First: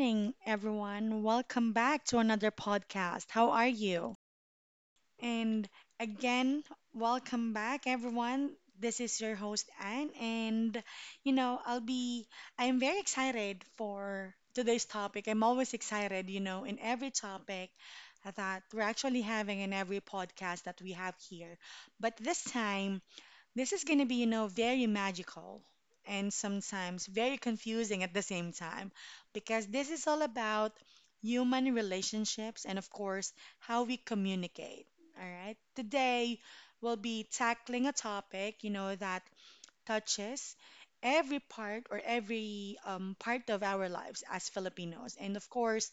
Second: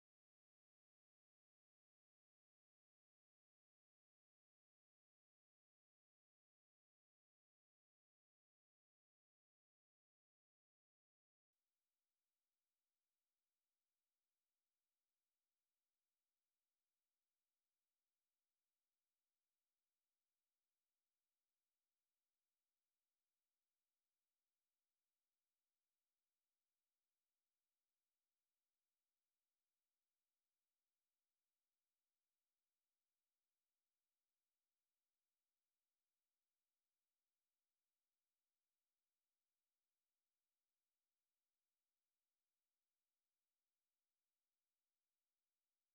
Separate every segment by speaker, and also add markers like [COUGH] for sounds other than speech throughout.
Speaker 1: morning, everyone. Welcome back to another podcast. How are you? And again, welcome back, everyone. This is your host, Anne, and you know, I'll be, I'm very excited for today's topic. I'm always excited, in every topic that we're actually having in every podcast that we have here. But this time, this is going to be, very magical and sometimes very confusing at the same time because this is all about human relationships and, of course, how we communicate. All right. Today, we'll be tackling a topic, that touches every part or every part of our lives as Filipinos. And, of course,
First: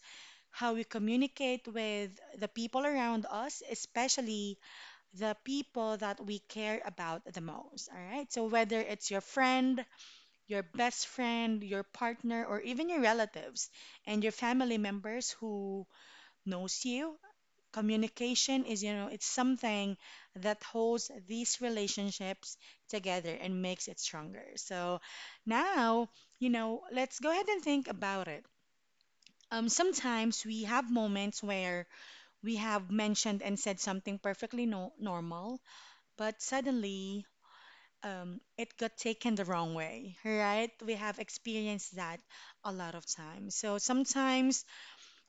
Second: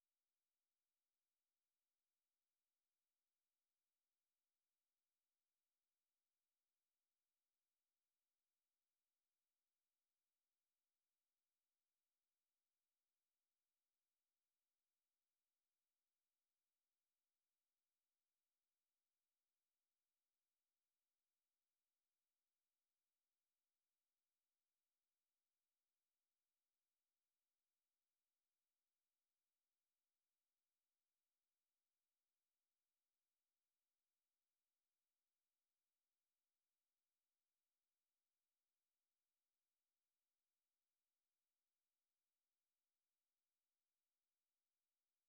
Speaker 1: how we communicate with the people around us, especially the people that we care about the most. All right. So, whether it's your friend, your best friend, your partner, or even your relatives and your family members who knows you, communication it's something that holds these relationships together and makes it stronger. So, now, let's go ahead and think about it. Sometimes we have moments where we have mentioned and said something perfectly normal, but suddenly it got taken the wrong way, right? We have experienced that a lot of times. So sometimes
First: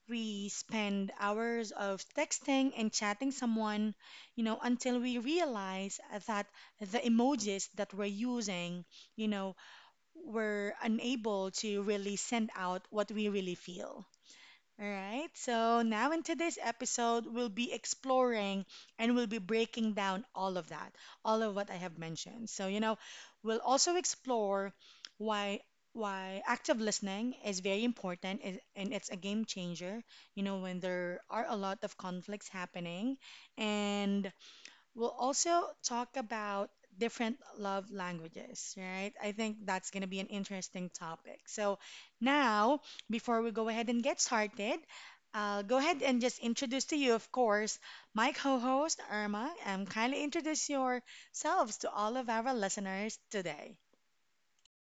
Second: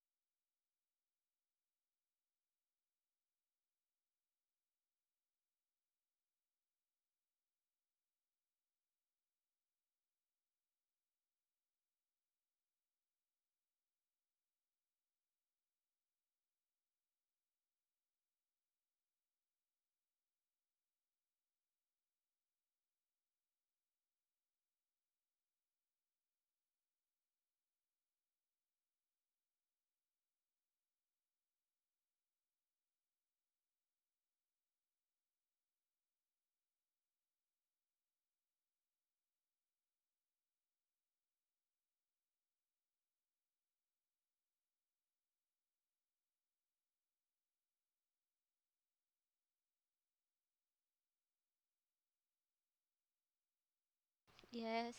Speaker 1: we spend hours of texting and chatting someone, until we realize that the emojis that we're using, you know, we're unable to really send out what we really feel. All right. So now in today's episode, we'll be exploring and we'll be breaking down all of that, all of what I have mentioned. So, we'll also explore why why active listening is very important and it's a game changer, when there are a lot of conflicts happening and we'll also talk about different love languages, right? I think that's going to be an interesting topic. So, now, before we go ahead and get started, I'll go ahead and just introduce to you, of course, my co host, Irma, and kindly introduce yourselves to all of our listeners today.
Speaker 2: Yes.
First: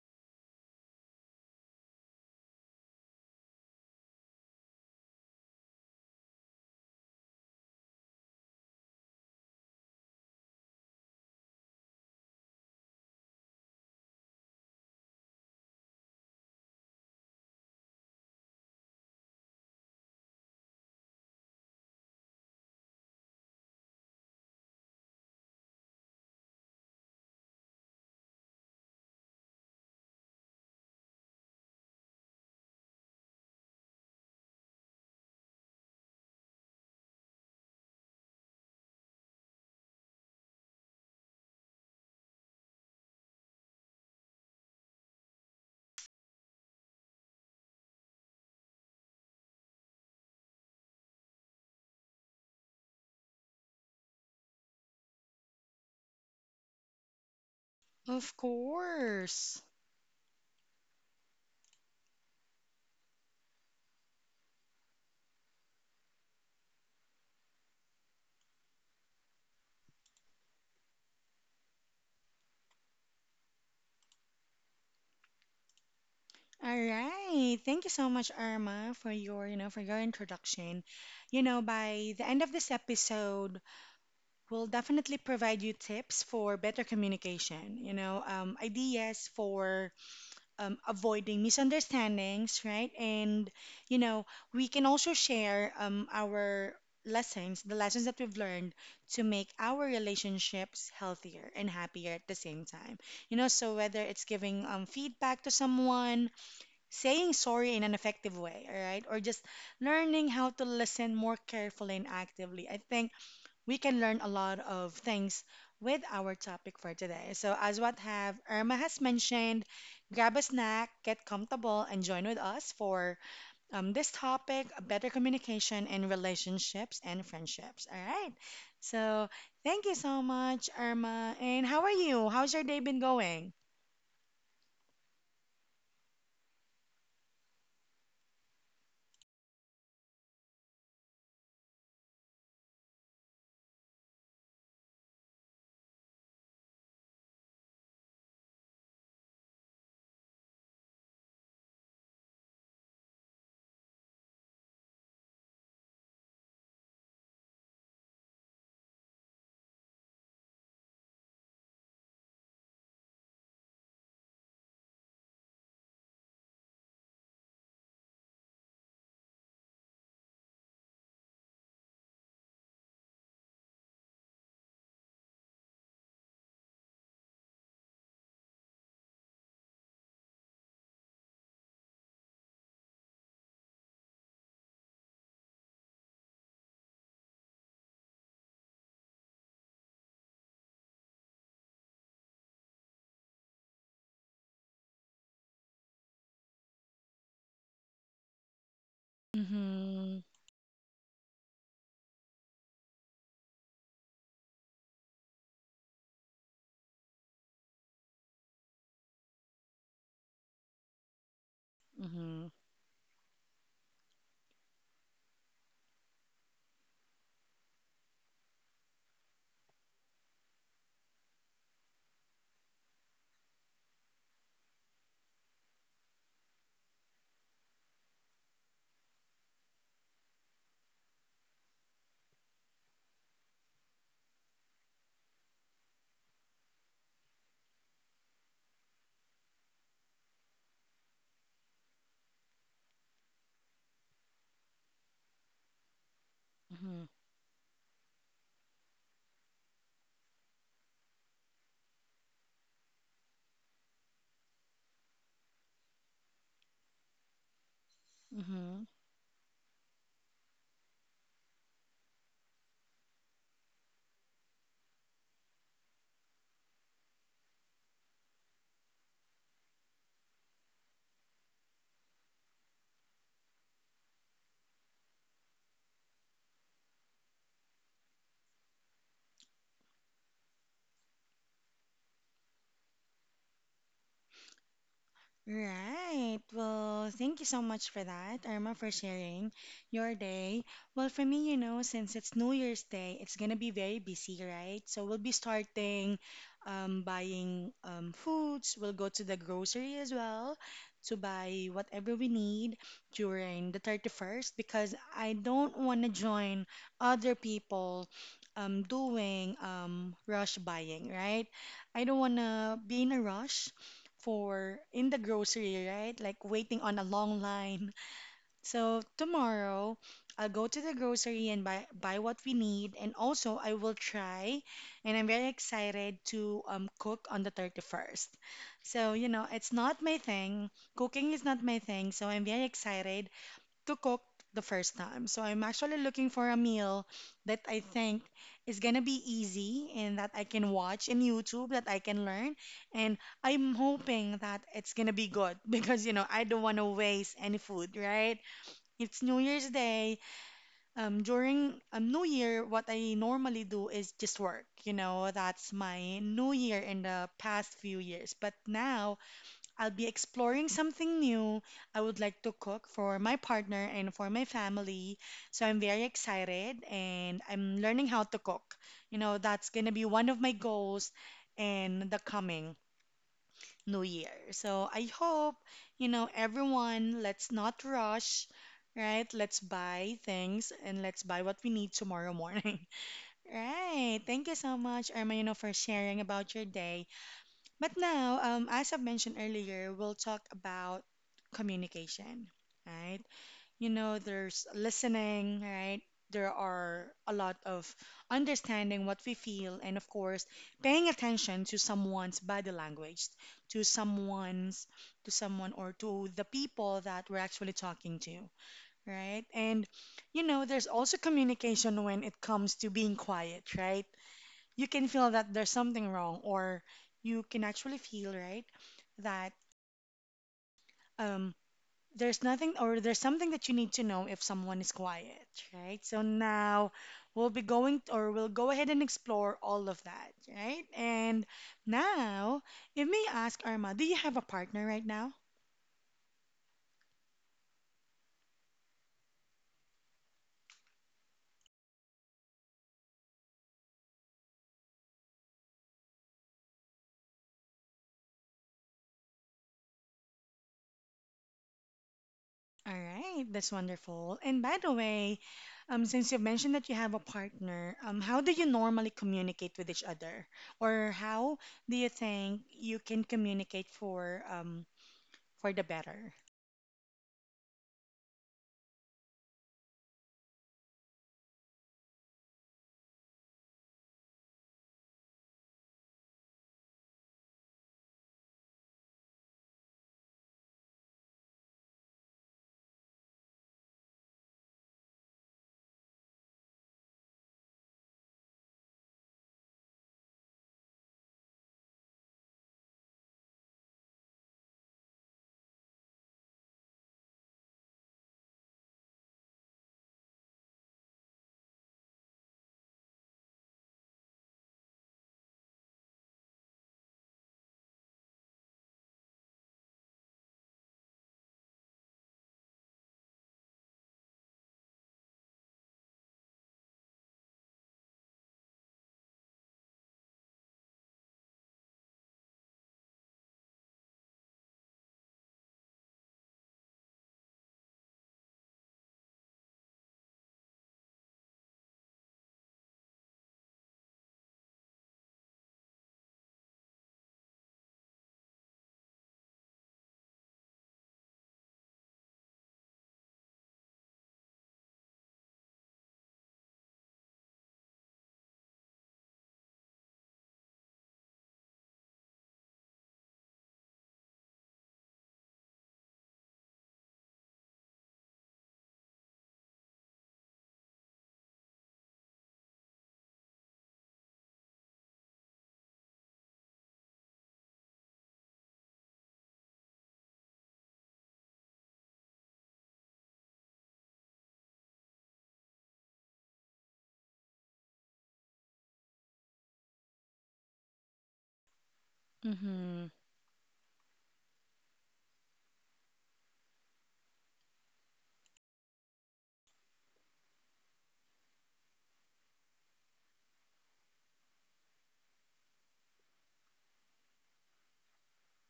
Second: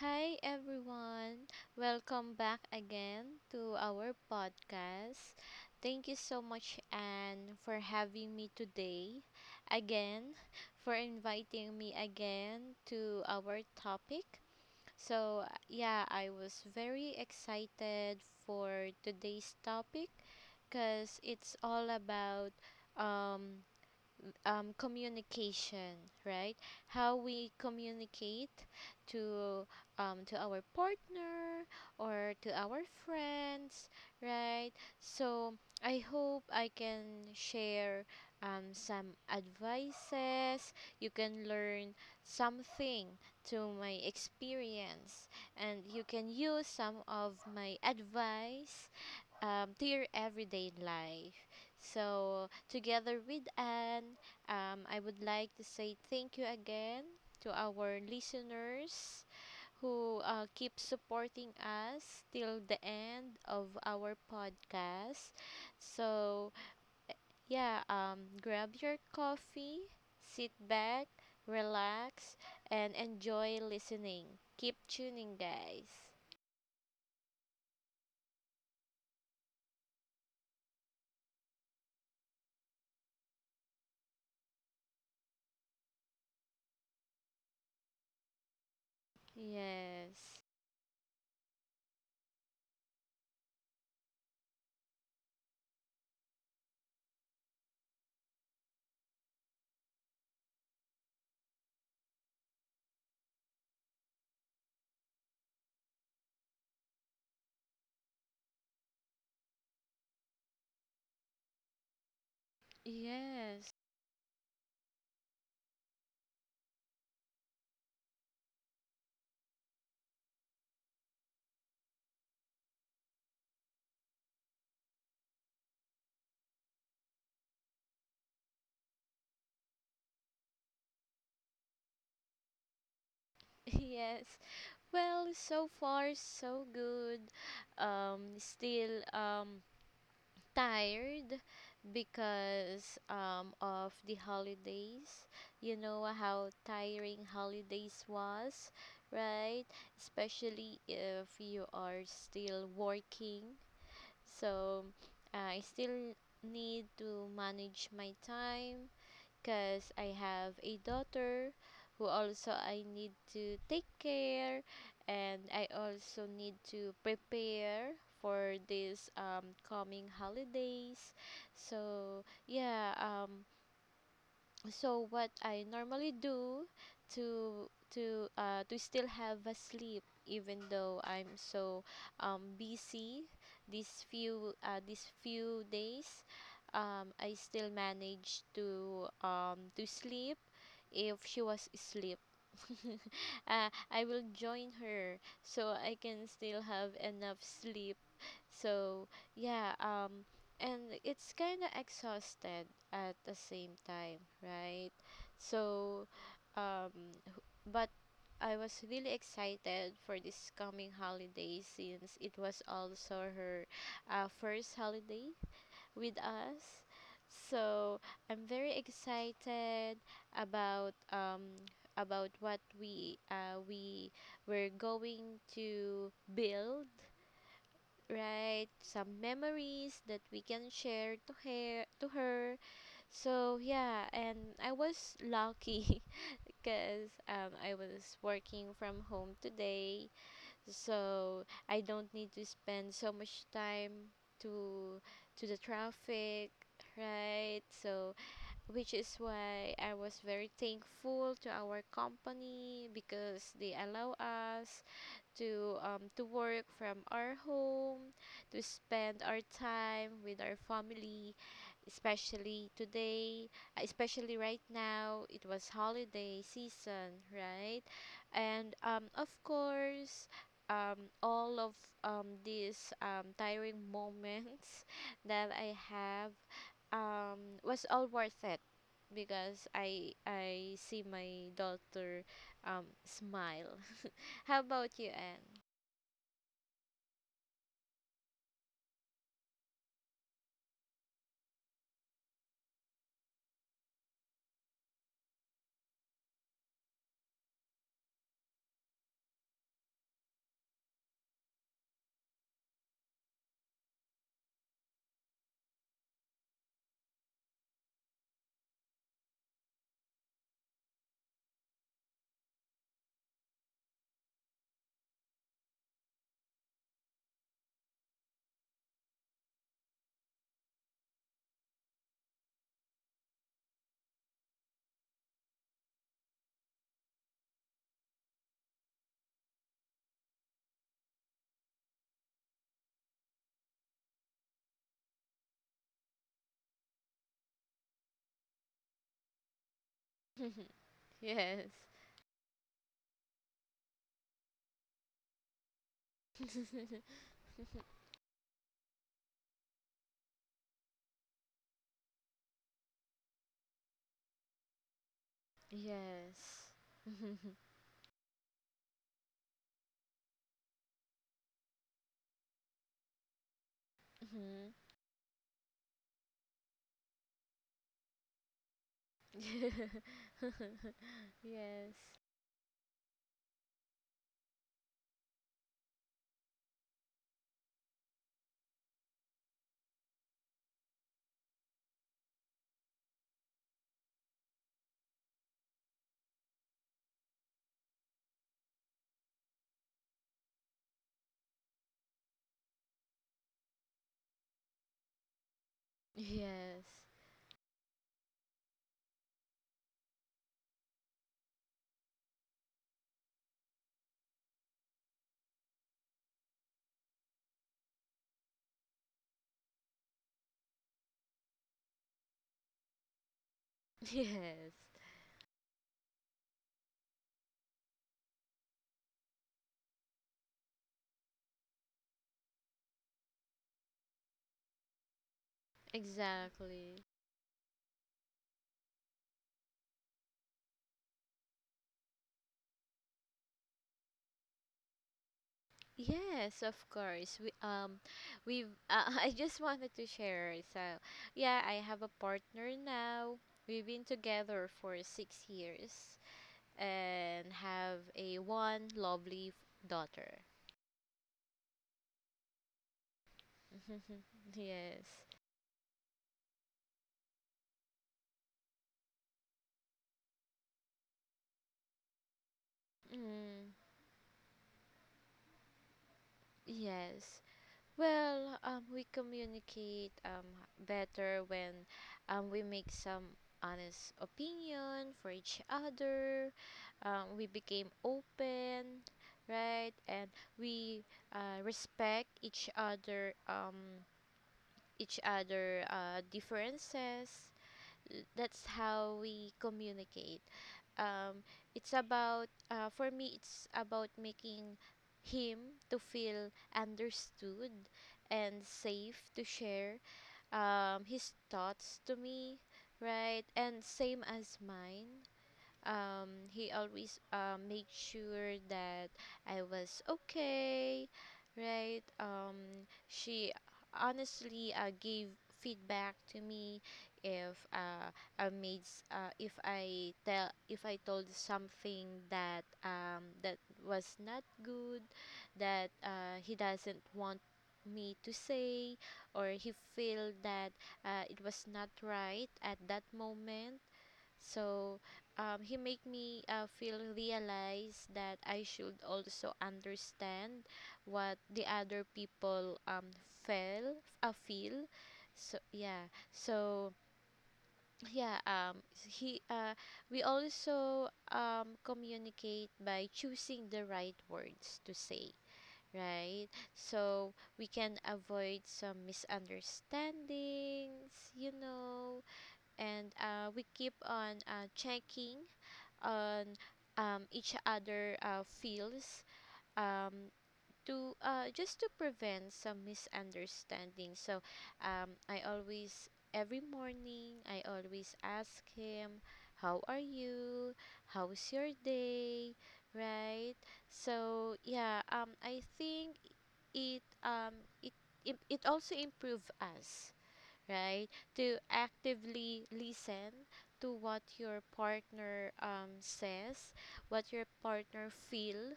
Speaker 2: Hi, everyone. Welcome back again to our podcast. Thank you so much, Anne, for having me today. Again, for inviting me again to our topic. So, yeah, I was very excited for today's topic because it's all about um, communication, right? How we communicate to to our partner or to our friends, right? So I hope I can share some advices. You can learn something to my experience, and you can use some of my advice to your everyday life. So, together with Anne, I would like to say thank you again to our
Speaker 1: Of
Speaker 2: listeners
Speaker 1: course.
Speaker 2: who keep supporting us till the end of our podcast. So, yeah, grab your coffee, sit back, relax, and enjoy listening. Keep tuning, guys.
Speaker 1: All right. Thank you so much, Irma, for your introduction. By the end of this episode, will definitely provide you tips for better communication, ideas for
Speaker 2: Yes.
Speaker 1: avoiding misunderstandings, right? And, you know, we can also share our lessons, the lessons that we've learned to make our relationships healthier and happier at the same time. So whether it's giving feedback to someone, saying sorry in an effective way, all right? Or just learning how to listen more carefully and actively. I think
Speaker 2: Yes.
Speaker 1: we can learn a lot of things with our topic for today. So, as what have Irma has mentioned, grab a snack, get comfortable, and join with us for this topic: better communication in relationships and friendships. All right. So, thank you so much, Irma. And how are you? How's your day been going?
Speaker 2: [LAUGHS] Yes. Well, so far so good. Still tired because of the holidays. You know how tiring holidays was, right? Especially if you are still working. So I still need to manage my time because I have a daughter who also I need to take care and I also need to prepare for these coming holidays. So so what I normally do to to still have a sleep even though I'm so busy these few days, I still manage to sleep if she was asleep. [LAUGHS] I will join her so I can still have enough sleep. so yeah
Speaker 1: Mm-hmm.
Speaker 2: um and it's kind of exhausted at the same time, right? So um h- but I was really excited for this coming holiday since it
Speaker 1: Mm-hmm.
Speaker 2: was also her first holiday with us. So I'm very excited about um about what we were going to build, right? Some memories that we can share to her. So yeah, and I was lucky [LAUGHS] because I was working from home today, so I don't need to spend so much time to to the traffic,
Speaker 1: Mm-hmm.
Speaker 2: right? So which is why I was very thankful to our company because they allow us to work from our home, to
Speaker 1: Mm-hmm.
Speaker 2: spend our time with our family, especially today, especially right now. It was holiday season, right? And of course, all of these tiring moments [LAUGHS] that I have was all worth it because I see my daughter smile. [LAUGHS] How about you, Anne?
Speaker 1: Right. Well, thank you so much for that, Irma, for sharing your day. Well, for me, since it's New Year's Day, it's gonna be very busy, right? So we'll be starting buying foods. We'll go to the grocery as well to buy whatever we need during the 31st because I don't want to join other people doing rush buying, right? I don't want to be in a rush for in the grocery, right? Like waiting on a long line. So tomorrow I'll go to the grocery and buy what we need, and also I will try, and I'm very excited to cook on the 31st. So, it's not my thing. Cooking is not my thing, so I'm very excited to cook the first time. So I'm actually looking for a meal that I think is gonna be easy and that I can watch
Speaker 2: [LAUGHS]
Speaker 1: in
Speaker 2: Yes.
Speaker 1: YouTube that I can learn. And I'm hoping that it's gonna be good [LAUGHS] because I don't want to
Speaker 2: [LAUGHS]
Speaker 1: waste any food, right? It's New Year's Day. During New Year, what I normally do is just work. That's my
Speaker 2: Yes.
Speaker 1: New Year in the
Speaker 2: [LAUGHS]
Speaker 1: past few years. But now I'll be exploring something new. I would like to cook for my partner and for my
Speaker 2: Mhm.
Speaker 1: family. So I'm very excited and I'm learning how to cook. That's going to be
Speaker 2: [LAUGHS]
Speaker 1: one of my goals
Speaker 2: Yes.
Speaker 1: in the coming new year. So I hope, everyone, let's not rush, right? Let's buy things and let's buy what we need tomorrow morning. [LAUGHS] Right. Thank you so much, Irma, for sharing about your day. But now, as I've mentioned earlier, we'll talk about communication, right? There's listening, right? There
Speaker 2: Yes.
Speaker 1: are a lot of understanding what we feel, and of course, paying attention to someone's body language, to someone's, to someone, or to the people that we're actually talking to, right? And, there's also communication when it comes to being quiet, right?
Speaker 2: [LAUGHS] Yes.
Speaker 1: You can feel that there's something wrong, or you can actually feel, right, that um there's nothing or there's something that you need to know if someone is quiet, right? So now,
Speaker 2: Exactly.
Speaker 1: we'll be going or we'll go ahead and explore all of that, right? And now, if may ask, Arma, do you have a partner right now?
Speaker 2: Yes, of course. We [LAUGHS] I just wanted to share. So, yeah, I have a partner now. We've been together for 6 years and have a one lovely f- daughter.
Speaker 1: All right, that's wonderful.
Speaker 2: [LAUGHS]
Speaker 1: And by the
Speaker 2: Yes.
Speaker 1: way, since you've mentioned that you have a partner, how do you normally communicate with each other, or how do you think you can
Speaker 2: Mm,
Speaker 1: communicate for the better?
Speaker 2: yes. Well, we communicate better when we make some honest opinion for each other. We became open, right? And we respect each other, differences. That's how we communicate. Um, it's about for me. It's about making him to feel understood and safe to share his thoughts to me, right? And same as mine. He always made sure that I was okay, right? She honestly gave feedback to me if if I tell if I told something that that was not good, that he doesn't want me to say, or he feel that it was not right at that moment. So he make me feel realize that I should also understand what the other people feel, feel. So yeah, so yeah he We also communicate by choosing the right words to say, right? So we can avoid some misunderstandings, you know. And we keep on checking on each other feels, um, to just to prevent some misunderstanding. So I always every morning I always ask him, how are you? How's your day?
Speaker 1: Mm-hmm.
Speaker 2: Right? So I think it um, it, it also improve us, right? To actively listen to what your partner says, what your partner feel,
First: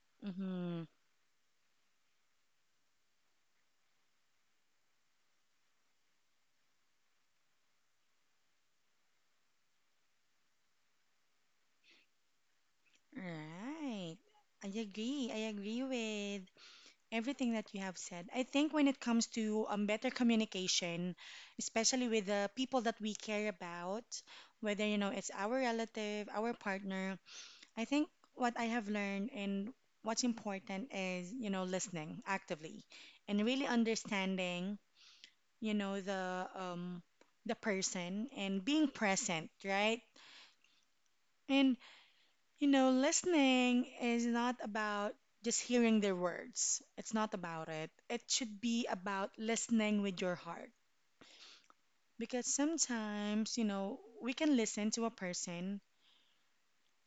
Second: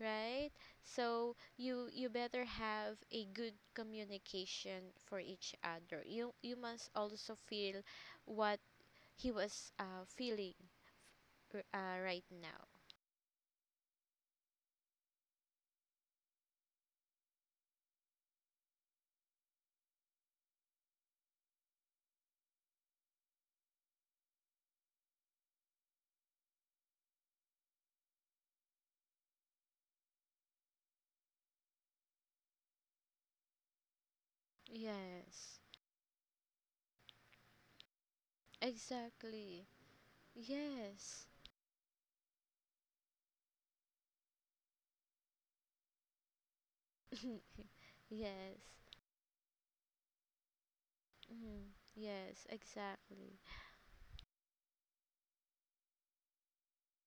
Speaker 2: right?
Speaker 1: Mm-hmm.
Speaker 2: So you better have a good communication for each other. You must also feel what he was feeling right now.
Speaker 1: Right. I agree. I agree with everything that you have said. I think when it comes to better communication, especially with the people that we care about, whether it's our relative, our partner. I think what I have learned and what's important is, listening actively and really understanding,
Speaker 2: Yes,
Speaker 1: the person and being present,
Speaker 2: exactly.
Speaker 1: right?
Speaker 2: Yes.
Speaker 1: And listening is not about just hearing their words. It's not
Speaker 2: [LAUGHS]
Speaker 1: about it. It
Speaker 2: Yes.
Speaker 1: should be about listening with your heart.
Speaker 2: mm, yes,
Speaker 1: Because
Speaker 2: exactly.
Speaker 1: sometimes, we can listen to a person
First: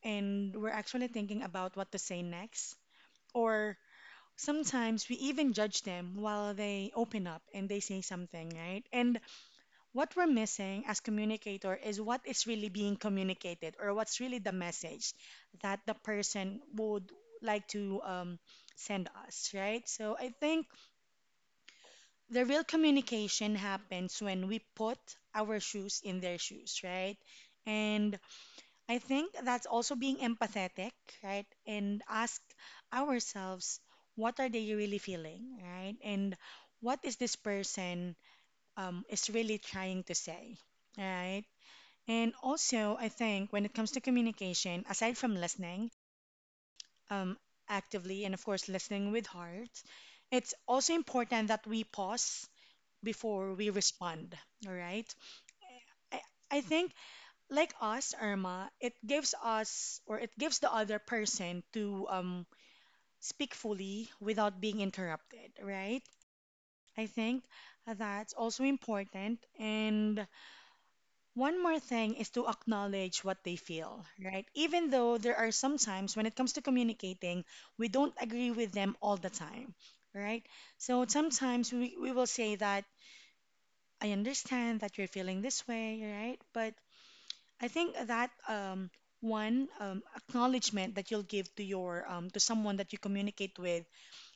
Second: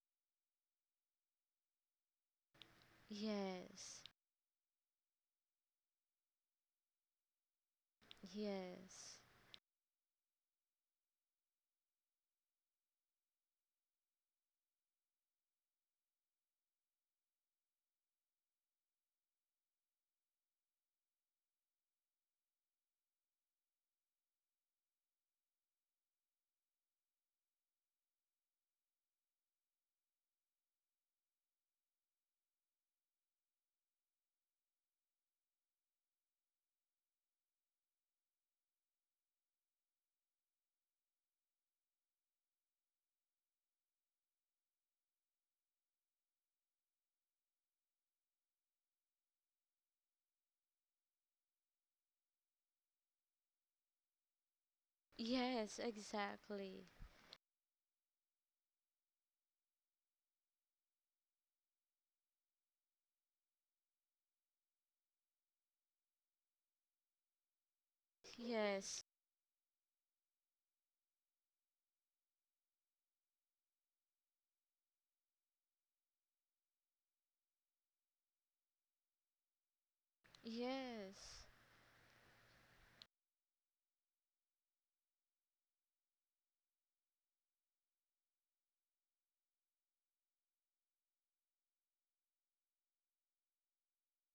Speaker 1: and we're actually thinking about what to say next. Or
Speaker 2: Yes.
Speaker 1: sometimes we even judge them while they open up and they say something, right?
Speaker 2: Yes.
Speaker 1: And what we're missing as communicator is what is really being communicated or what's really the message that the person would like to send us, right? So I think the real communication happens when we put our shoes in their shoes, right? And I think that's also being empathetic, right? And ask ourselves, what are they really feeling, right? And what is this person is really trying to say, right? And also, I think when it comes to communication, aside from listening um, actively and of course listening with heart, it's also important that we pause before we respond, all right?
Speaker 2: Yes,
Speaker 1: I, I
Speaker 2: exactly.
Speaker 1: think like us, Irma, it gives us or it gives the other person to speak fully without being interrupted, right? I think that's also
Speaker 2: Yes.
Speaker 1: important. And one more thing is to acknowledge what they feel, right? Even though there are some times when it comes to communicating, we don't agree with them all the time, right? So
Speaker 2: Yes.
Speaker 1: sometimes we will say that I understand that you're feeling this way, right? But I think that one acknowledgement that you'll give to your to someone that you communicate with,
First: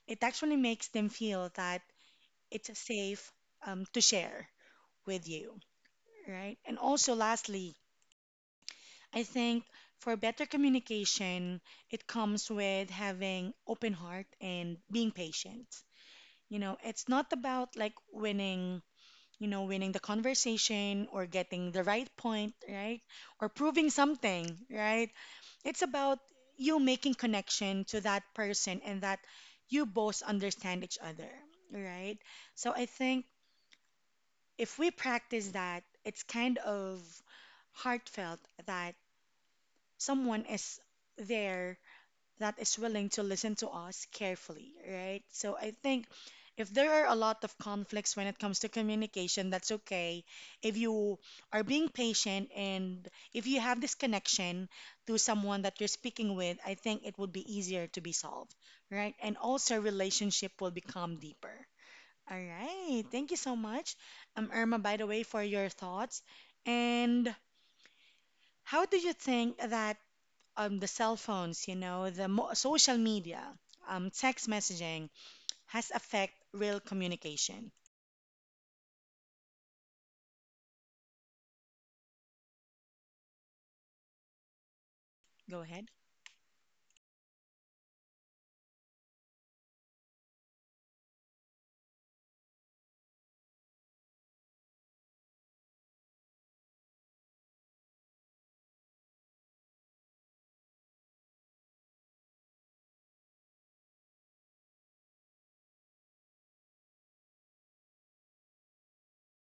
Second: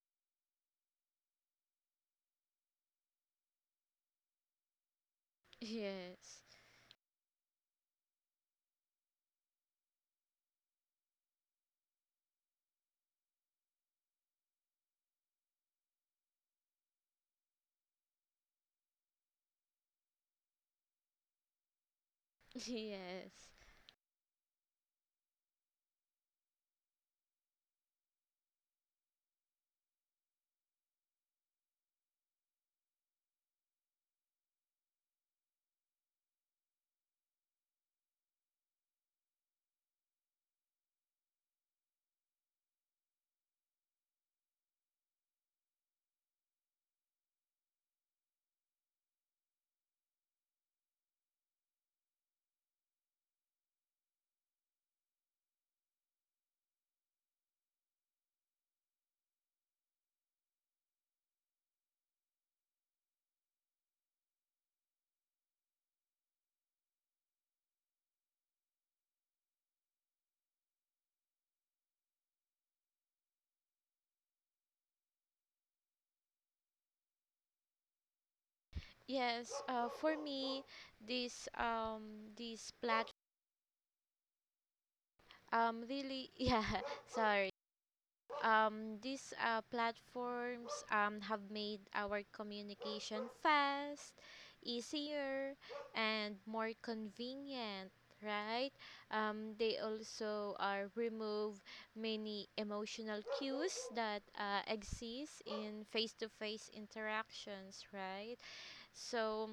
Speaker 1: it actually makes them feel that it's safe to share with you,
Speaker 2: Yes.
Speaker 1: right? And also, lastly, I think for better communication, it comes with having open heart and being patient. It's not about like winning the conversation or getting the right point,
Speaker 2: [LAUGHS]
Speaker 1: right?
Speaker 2: Yes.
Speaker 1: Or proving something, right? It's about you making connection to that person and that you both understand each other, right? So I think if we practice that, it's kind of heartfelt that someone is there that is willing to listen to us carefully, right? So I think if there are a lot of conflicts when it comes to communication, that's okay. If you are being patient and if you have this connection to someone that you're speaking with, I think it would be easier to be solved, right? And also relationship will become deeper. All right. Thank you so much, Irma, by the way, for your thoughts. And how do you think that the cell phones, the social media, text messaging has affect real communication.
Speaker 2: Yes. For me, this platform
Speaker 1: Go ahead.
Speaker 2: really [LAUGHS] yeah sorry these platforms have made our communication fast, easier, and more convenient, right? They also remove many emotional cues that exist in face to face interactions, right? So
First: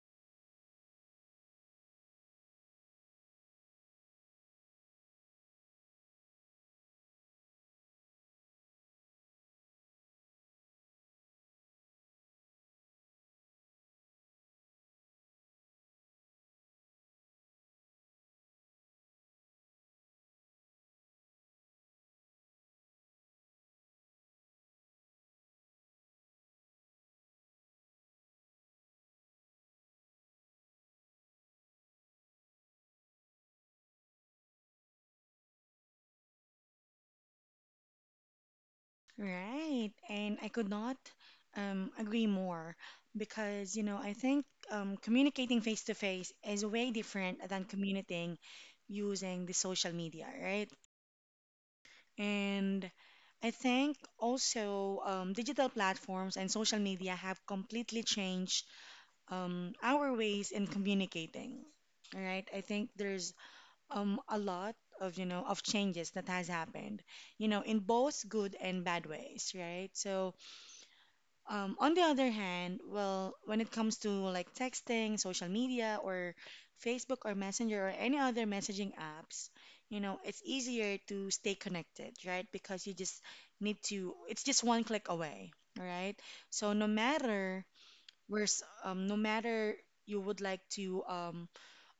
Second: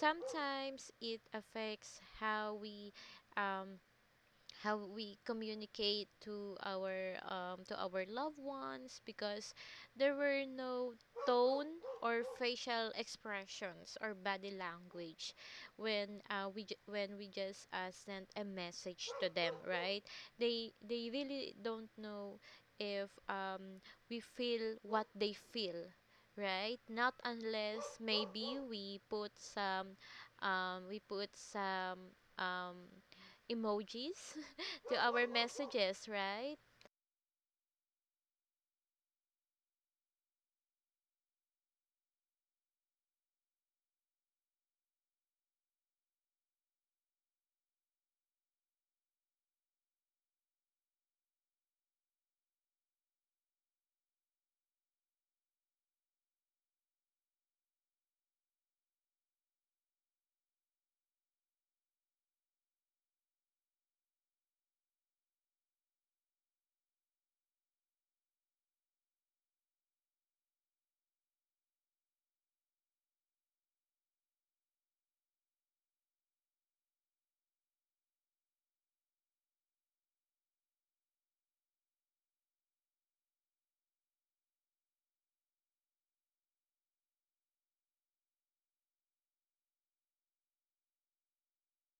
Speaker 2: sometimes it affects how we. Um, how we communicate to our loved ones because there were no tone or facial expressions or body language when when we just sent a message to them, right? They really don't know if we feel what they feel, right? Not unless maybe we put some um, we put some um, emojis [LAUGHS] to our messages, right?
Speaker 1: Right. And I could not agree more because, I think communicating face to face is way different than communicating using the social media, right? And I think also digital platforms and social media have completely changed our ways in communicating. All right, I think there's a lot of you know of changes that has happened, in both good and bad ways, right? So on the other hand, well, when it comes to like texting, social media, or Facebook or Messenger or any other messaging apps, it's easier to stay connected, right? Because you just it's just one click away, all right? So no matter where no matter you would like to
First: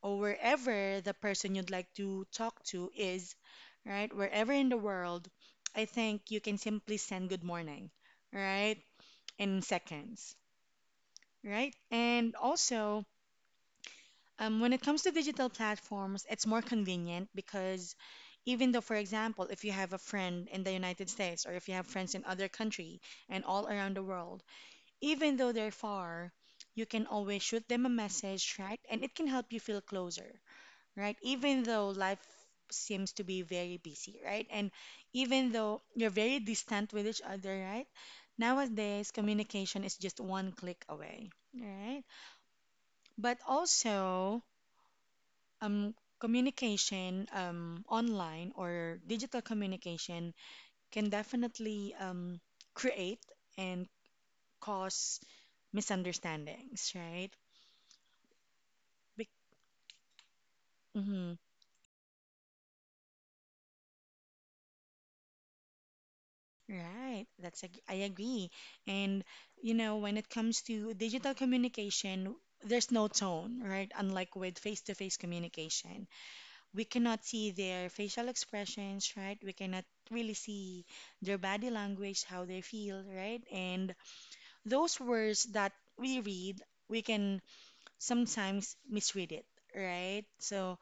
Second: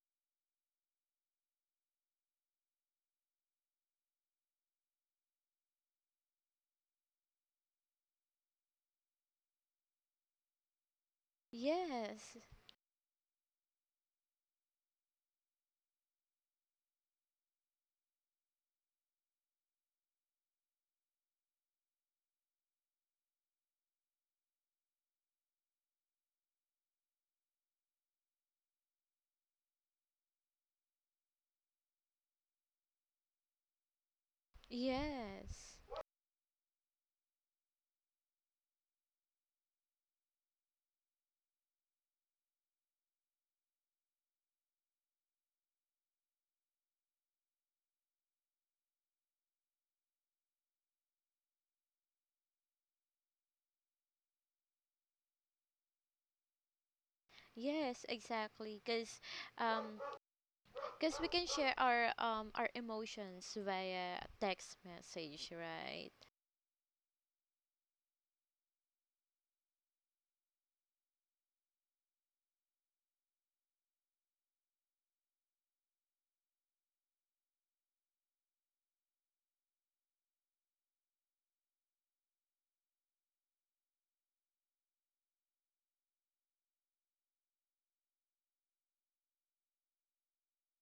Speaker 1: or wherever the person you'd like to talk to is, right? Wherever in the world, I think you can simply send good morning, right? In seconds, right? And
Speaker 2: Yes,
Speaker 1: also, when it comes to digital platforms, it's more convenient because even though, for example, if you have a friend in the United States or if you have friends in other country and all around the world, even though they're far, you can always shoot them a message, right? And it can help you feel closer, right? Even though life seems to be very busy, right? And even
Speaker 2: yes,
Speaker 1: though you're very distant with each other, right? Nowadays, communication is just one click away, right? But also, um, communication online or digital communication can definitely create and cause misunderstandings, right?
Speaker 2: yes, exactly. Um, cause we
Speaker 1: Mm-hmm.
Speaker 2: can share our emotions via text message, right?
Speaker 1: Right. I agree. And when it comes to digital communication, there's no tone, right? Unlike with face-to-face communication, we cannot see their facial expressions, right? We cannot really see their body language, how they feel, right? And those words that we read, we can sometimes misread it, right? So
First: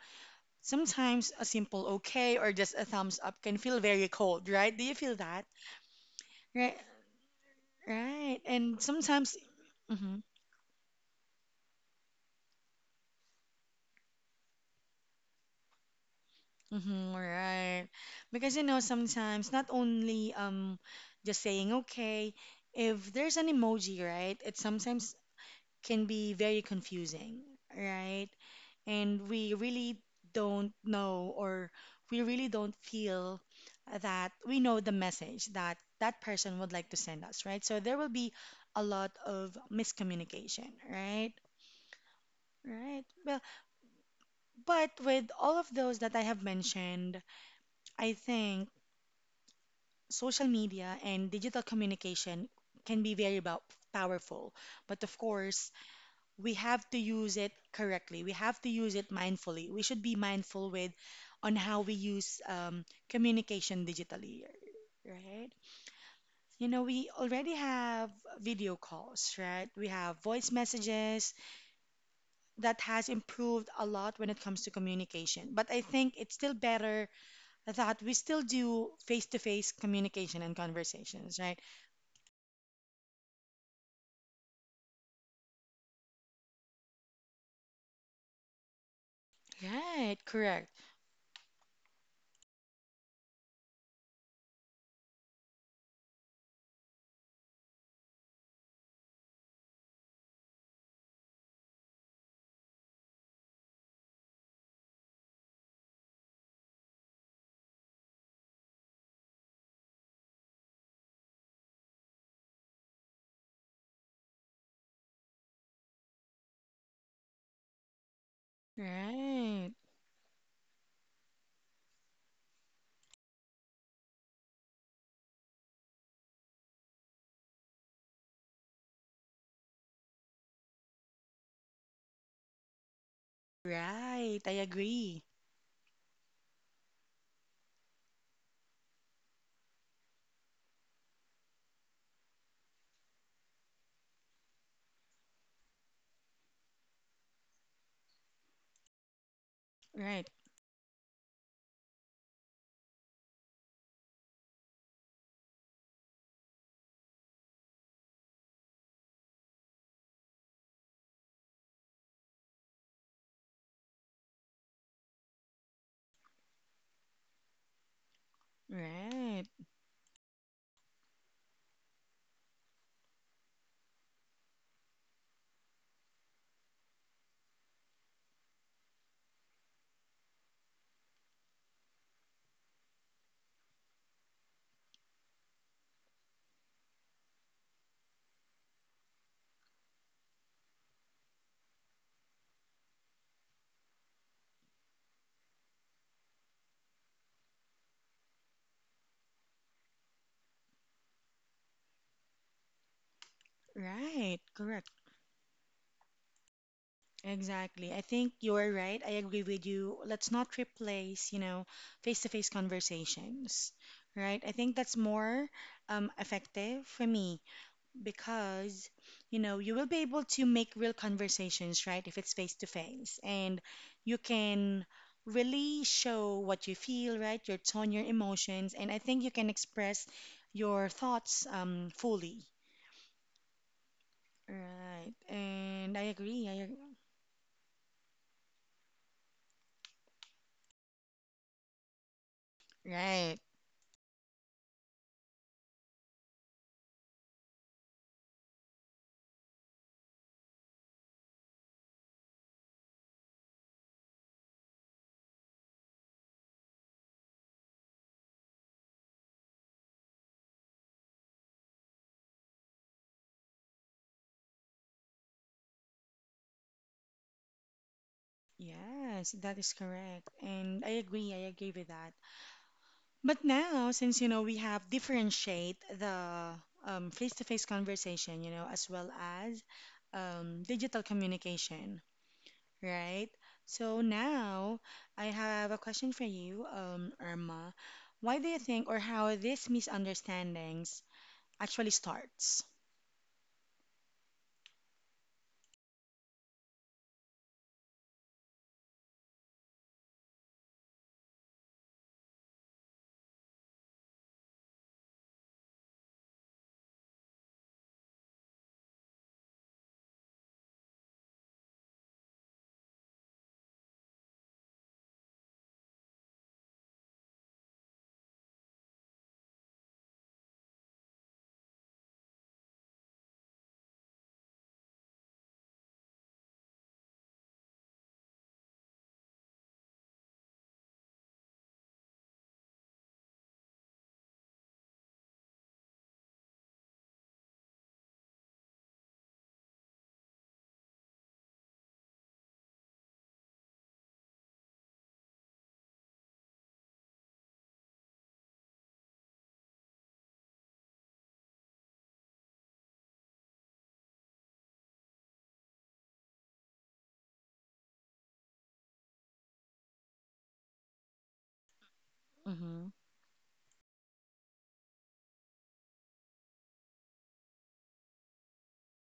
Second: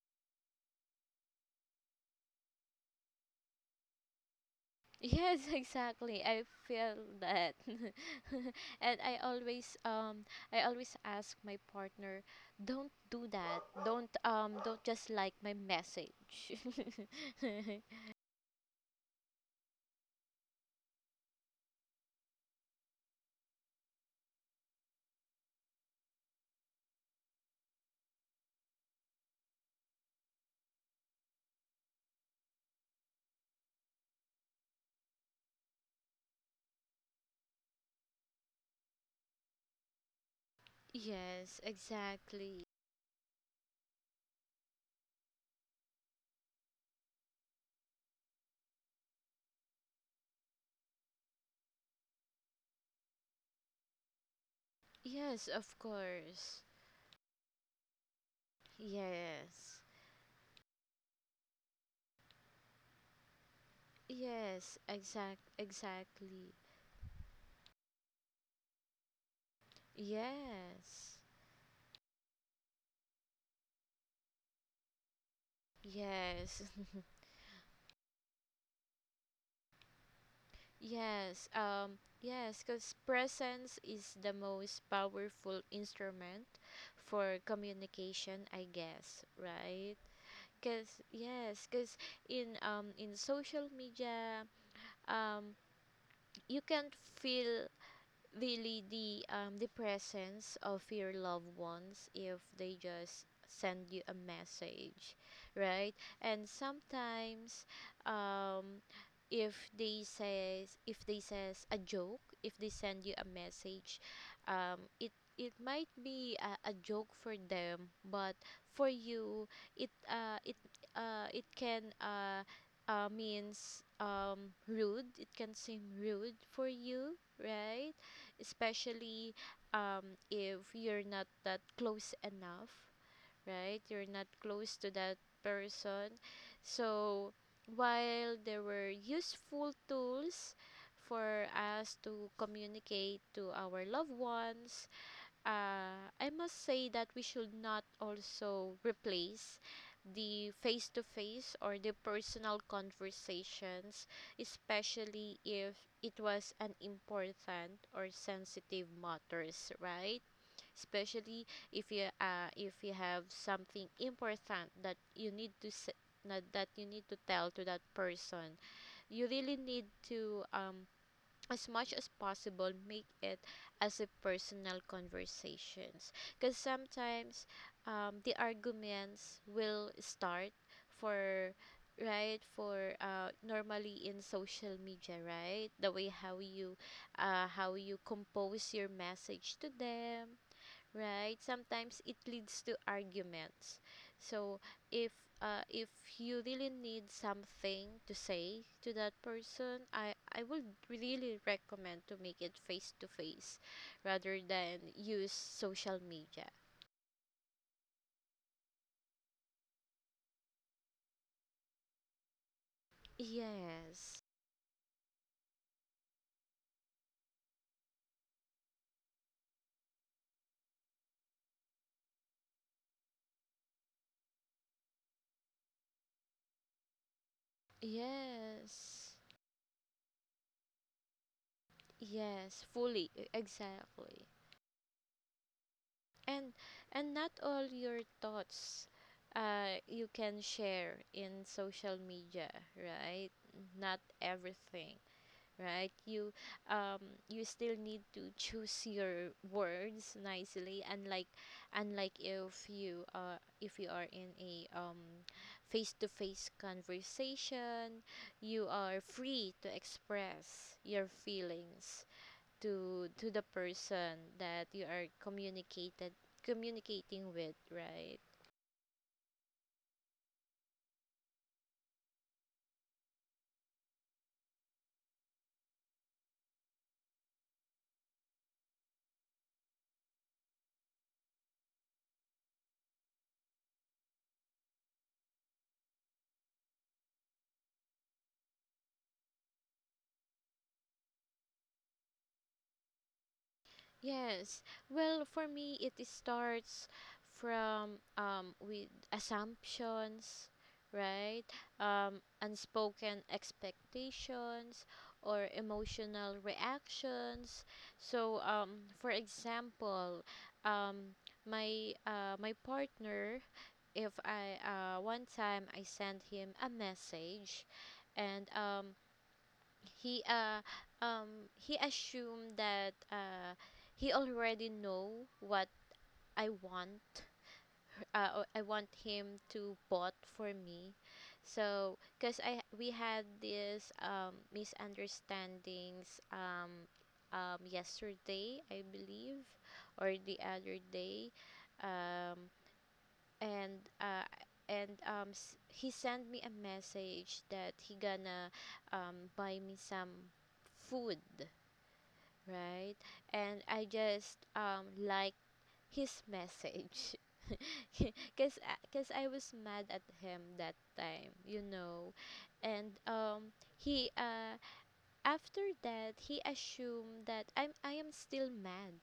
Speaker 1: sometimes a simple okay or just a thumbs up can feel very cold, right? Do you feel
Speaker 2: Yes,
Speaker 1: that?
Speaker 2: [LAUGHS] exactly. I
Speaker 1: Right.
Speaker 2: feel that.
Speaker 1: Right.
Speaker 2: [LAUGHS]
Speaker 1: And
Speaker 2: And
Speaker 1: sometimes, mm-hmm,
Speaker 2: I always ask my partner, don't do that. Don't just like my message.
Speaker 1: mm-hmm,
Speaker 2: [LAUGHS]
Speaker 1: right. Because sometimes not only just saying okay, if there's an emoji, right, it sometimes can be very confusing, right? And we really don't know or we really don't feel that we know the message that that person would like to send us, right? So there will be a lot of miscommunication, right?
Speaker 2: Yes, exactly.
Speaker 1: Right. But with all of those that I have mentioned, I think social media and digital communication can be very powerful. But of
Speaker 2: Yes,
Speaker 1: course,
Speaker 2: of
Speaker 1: we
Speaker 2: course.
Speaker 1: have to use it correctly. We have to use it mindfully.
Speaker 2: Yes.
Speaker 1: We should be mindful with on how we use communication digitally,
Speaker 2: Yes,
Speaker 1: right?
Speaker 2: exactly.
Speaker 1: You know, we already have video calls, right? We have voice
Speaker 2: Yes.
Speaker 1: messages that has improved a lot when it comes to communication. But I think it's still
Speaker 2: Yes.
Speaker 1: better that we still do face to face communication and
Speaker 2: [LAUGHS]
Speaker 1: conversations,
Speaker 2: Yes.
Speaker 1: right?
Speaker 2: Yes, cuz presence is the most powerful instrument for communication, I guess, right?
Speaker 1: Right, correct.
Speaker 2: Cuz yes, cuz in social media um you can feel really the presence of your loved ones if they just send you a message, right? And sometimes um if they says a joke, if they send you a message, um it it might be a joke for them, but for you
Speaker 1: Right,
Speaker 2: it uh it it can means rude it can seem rude for you, right? Especially if you're not that close enough, right? You're not
Speaker 1: right. I
Speaker 2: close to that
Speaker 1: agree.
Speaker 2: person. So, while there were useful tools for us to communicate to our loved ones, I must say that we should not also replace
Speaker 1: Right,
Speaker 2: the face to face or the personal conversations, especially if it was an important or sensitive matters, right? Especially if you have something important that you need that you need to tell to that person, you
Speaker 1: right,
Speaker 2: really need to as much as possible make it as a personal conversations, because sometimes the arguments will start for right for normally in social media, right? The way how you compose your message to them, right? Sometimes it leads to arguments. So if if you really need something to say to that person, I would really recommend to make it face to face
Speaker 1: right.
Speaker 2: rather than
Speaker 1: Correct.
Speaker 2: use social media.
Speaker 1: Exactly. I think you're right. I agree with you. Let's not replace, you know, face to face conversations,
Speaker 2: Yes.
Speaker 1: right? I think that's more effective for me because you know you will be able to make real conversations right if it's face to face and you can really show what you feel right your tone your emotions and I
Speaker 2: Yes.
Speaker 1: think you can express your thoughts fully
Speaker 2: Yes, fully, exactly.
Speaker 1: right and I agree
Speaker 2: and and not all your thoughts you can share in social media, right?
Speaker 1: right
Speaker 2: Not everything, right? You um you still need to choose your words nicely, unlike unlike if you are in a face to face conversation. You are free to express your feelings to the person that you are communicated communicating with, right?
Speaker 1: yes that is correct and I agree I agree with that. But now, since you know we have differentiate the face-to-face conversation, you know, as well as digital communication, right? So now I have a question for you, Irma. Why do you think, or how these misunderstandings actually starts?
Speaker 2: Yes. Well, for me it starts from with assumptions, right? Unspoken expectations or emotional reactions. So for example, um my partner, if I one time I sent him a message and he uh he assumed that he already know what I want, or I want him to bought for me. So cuz I we had this misunderstandings yesterday, I believe, or the other day. um and uh, and he sent me a message that he gonna buy me some food, right? And I just like his message. [LAUGHS] Cause, cause I was mad at him that time, you know,
Speaker 1: Hmm.
Speaker 2: and he after that he assumed that I am still mad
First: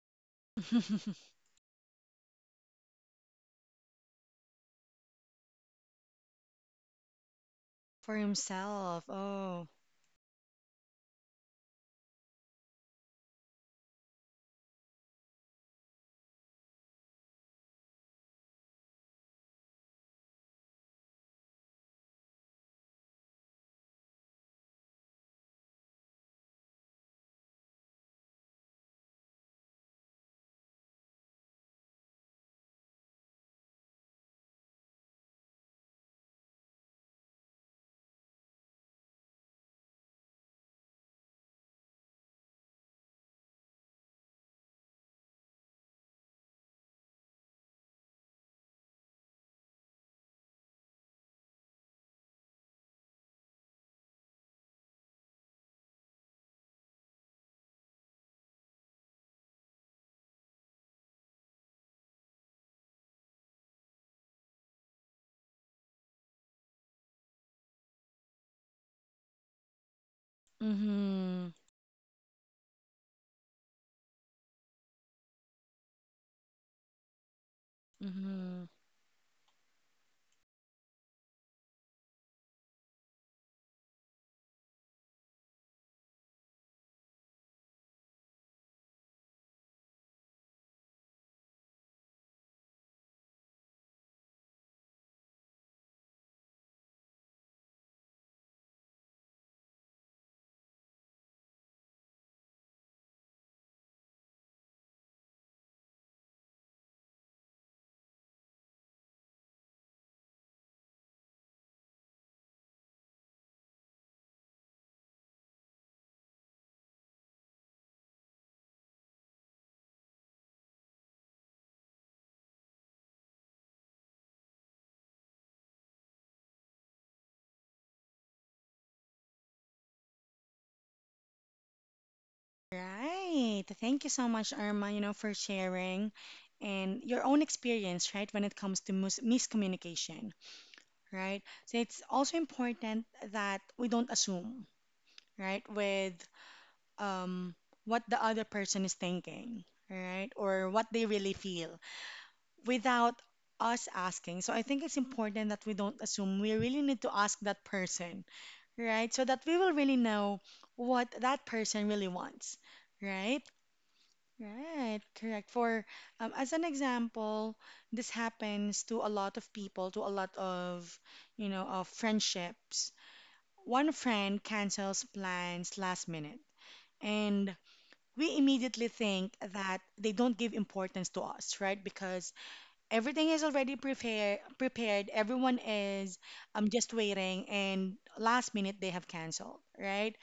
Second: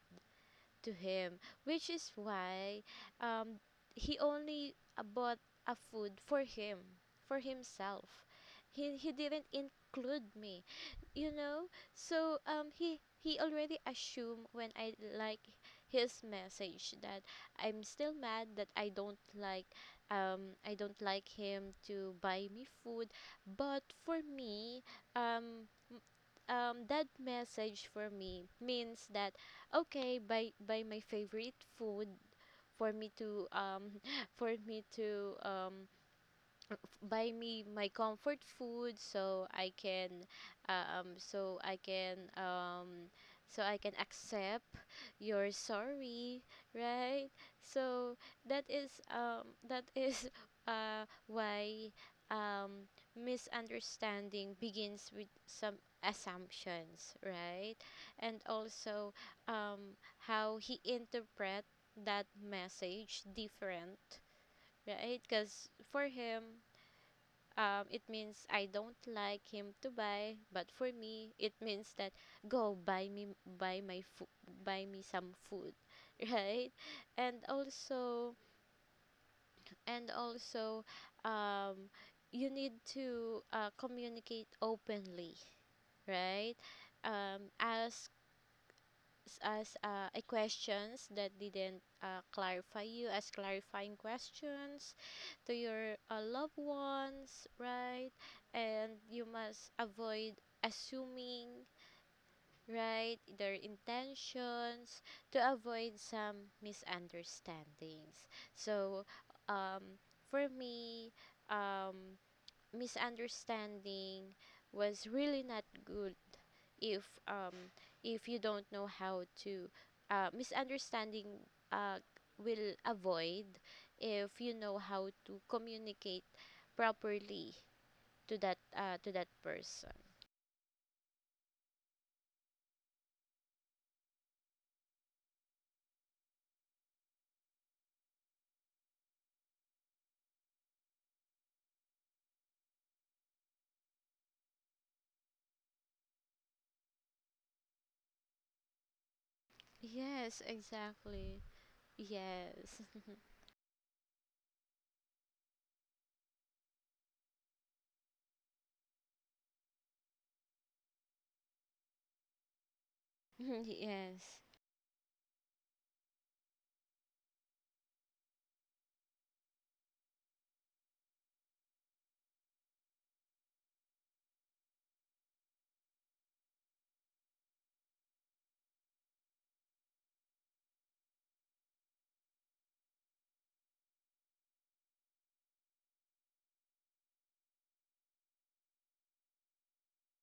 Speaker 2: to
Speaker 1: [LAUGHS]
Speaker 2: him, which is why um, he only bought a food for him, for himself.
Speaker 1: For
Speaker 2: He
Speaker 1: himself.
Speaker 2: he didn't
Speaker 1: Oh.
Speaker 2: include me, you know. So he already assumed when I like his message that I'm still mad, that I don't like him to buy me food. But for me um m- that message for me means that, okay, by my favorite food for me to [LAUGHS] for me to buy me my comfort food, so I can so I can so I can accept your sorry, right? So that is [LAUGHS] why um misunderstanding begins with some assumptions, right? And also how he interpret that message different, right? Because for him, it means I don't like him to buy, but for me,
Speaker 1: Mm-hmm.
Speaker 2: it means that go buy me buy my food, buy me some food, [LAUGHS] right? And also,
Speaker 1: Mm-hmm.
Speaker 2: and also, um, you need to communicate openly, right? Um, as as a questions that didn't clarify you as clarifying questions to your loved ones, right? And you must avoid assuming, right, their intentions, to avoid some misunderstandings. So um, for me, um, misunderstanding was really not good. If um if you don't know how to, misunderstanding uh, will avoid if you know how to communicate properly to that person.
Speaker 1: Right. Thank you so much, Irma, you know, for sharing and your own experience, right, when it comes to miscommunication, right? So it's also important that we don't assume, right, with um, what the other person is thinking, right,
Speaker 2: Yes,
Speaker 1: or what they really
Speaker 2: exactly.
Speaker 1: feel
Speaker 2: Yes.
Speaker 1: without us asking. So I think it's important that we don't assume. We really need to ask that person, right, so that we will really know what that person really wants, right?
Speaker 2: [LAUGHS] Yes.
Speaker 1: Right, correct. For as an example, this happens to a lot of people, to a lot of, you know, of friendships. One friend cancels plans last minute, and we immediately think that they don't give importance to us, right? Because everything is already prepared, prepared. Everyone is just waiting, and last minute they have canceled, right?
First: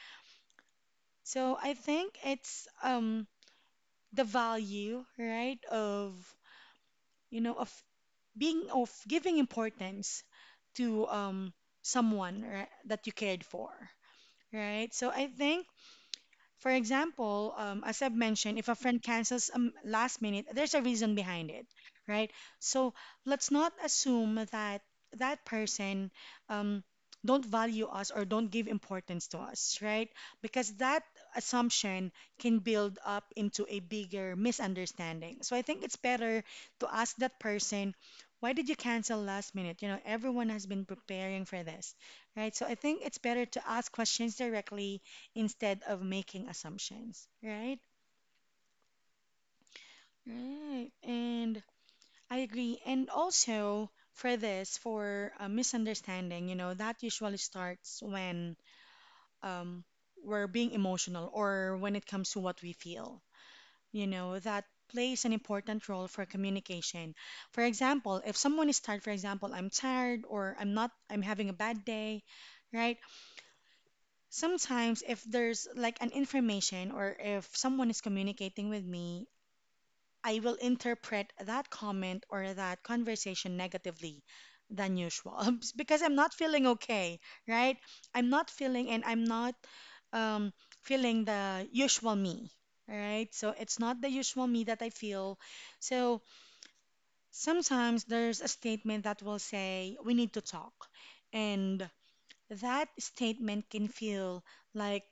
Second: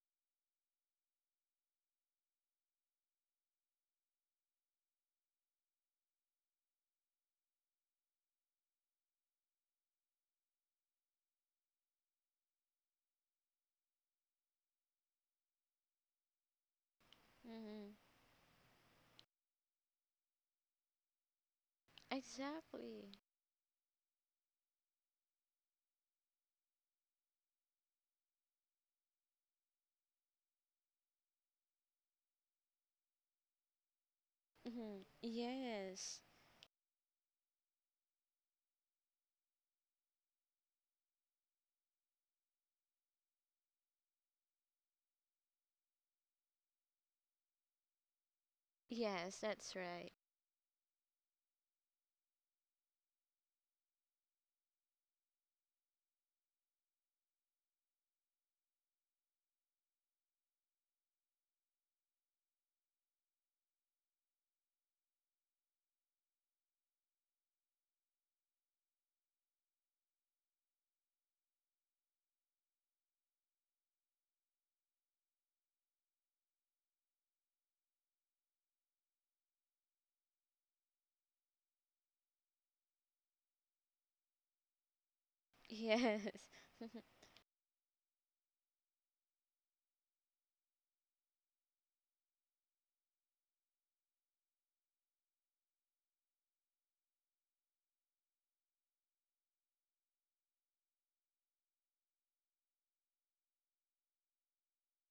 Speaker 1: So I think it's the value, right, of you know, of being of giving importance to someone right, that you cared for, right? So I think for example,
Speaker 2: Mm-hmm.
Speaker 1: as I've mentioned, if a friend cancels last minute, there's a reason behind it, right? So
Speaker 2: Exactly.
Speaker 1: let's not assume that that person um, don't value us or don't give importance to us, right? Because that assumption can build up into a bigger
Speaker 2: Mm-hmm.
Speaker 1: misunderstanding. So I think it's
Speaker 2: Yes.
Speaker 1: better to ask that person, why did you cancel last minute? You know, everyone has been preparing for this, right? So I think it's better to ask questions directly instead of making assumptions, right?
Speaker 2: Yes, that's right.
Speaker 1: Right. And I agree. And also for this, for a misunderstanding, you know, that usually starts when um, we're being emotional or when it comes to what we feel, you know, that plays an important role for communication. For example, if someone is tired, for example, I'm tired or I'm not, I'm having a bad day, right? Sometimes if there's like an information or if someone is communicating with me I will interpret that comment or that conversation negatively than usual [LAUGHS] because I'm
Speaker 2: Yes.
Speaker 1: not feeling okay, right? I'm not um, feeling the usual me, right? So it's not the usual me that I feel. So sometimes there's a statement that will say, we need to talk. And that statement can feel like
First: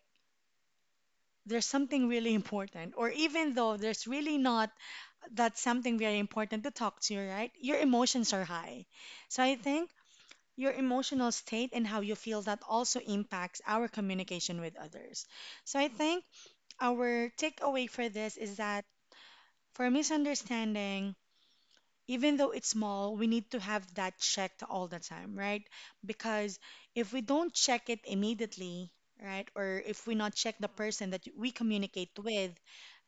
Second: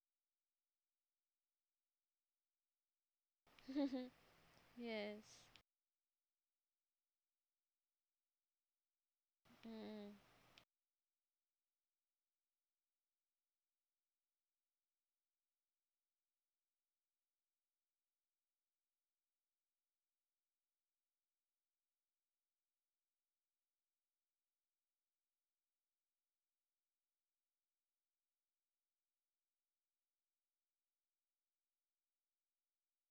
Speaker 1: there's something really [LAUGHS] important, or even though there's
Speaker 2: [LAUGHS]
Speaker 1: really not
Speaker 2: Yes.
Speaker 1: that's something very important to talk to, right? Your emotions are high. So I think
Speaker 2: Mm.
Speaker 1: your emotional state and how you feel that also impacts our communication with others. So I think our takeaway for this is that for misunderstanding, even though it's small, we need to have that checked all the time, right? Because if we don't check it immediately, right, or if we not check the person that we communicate with,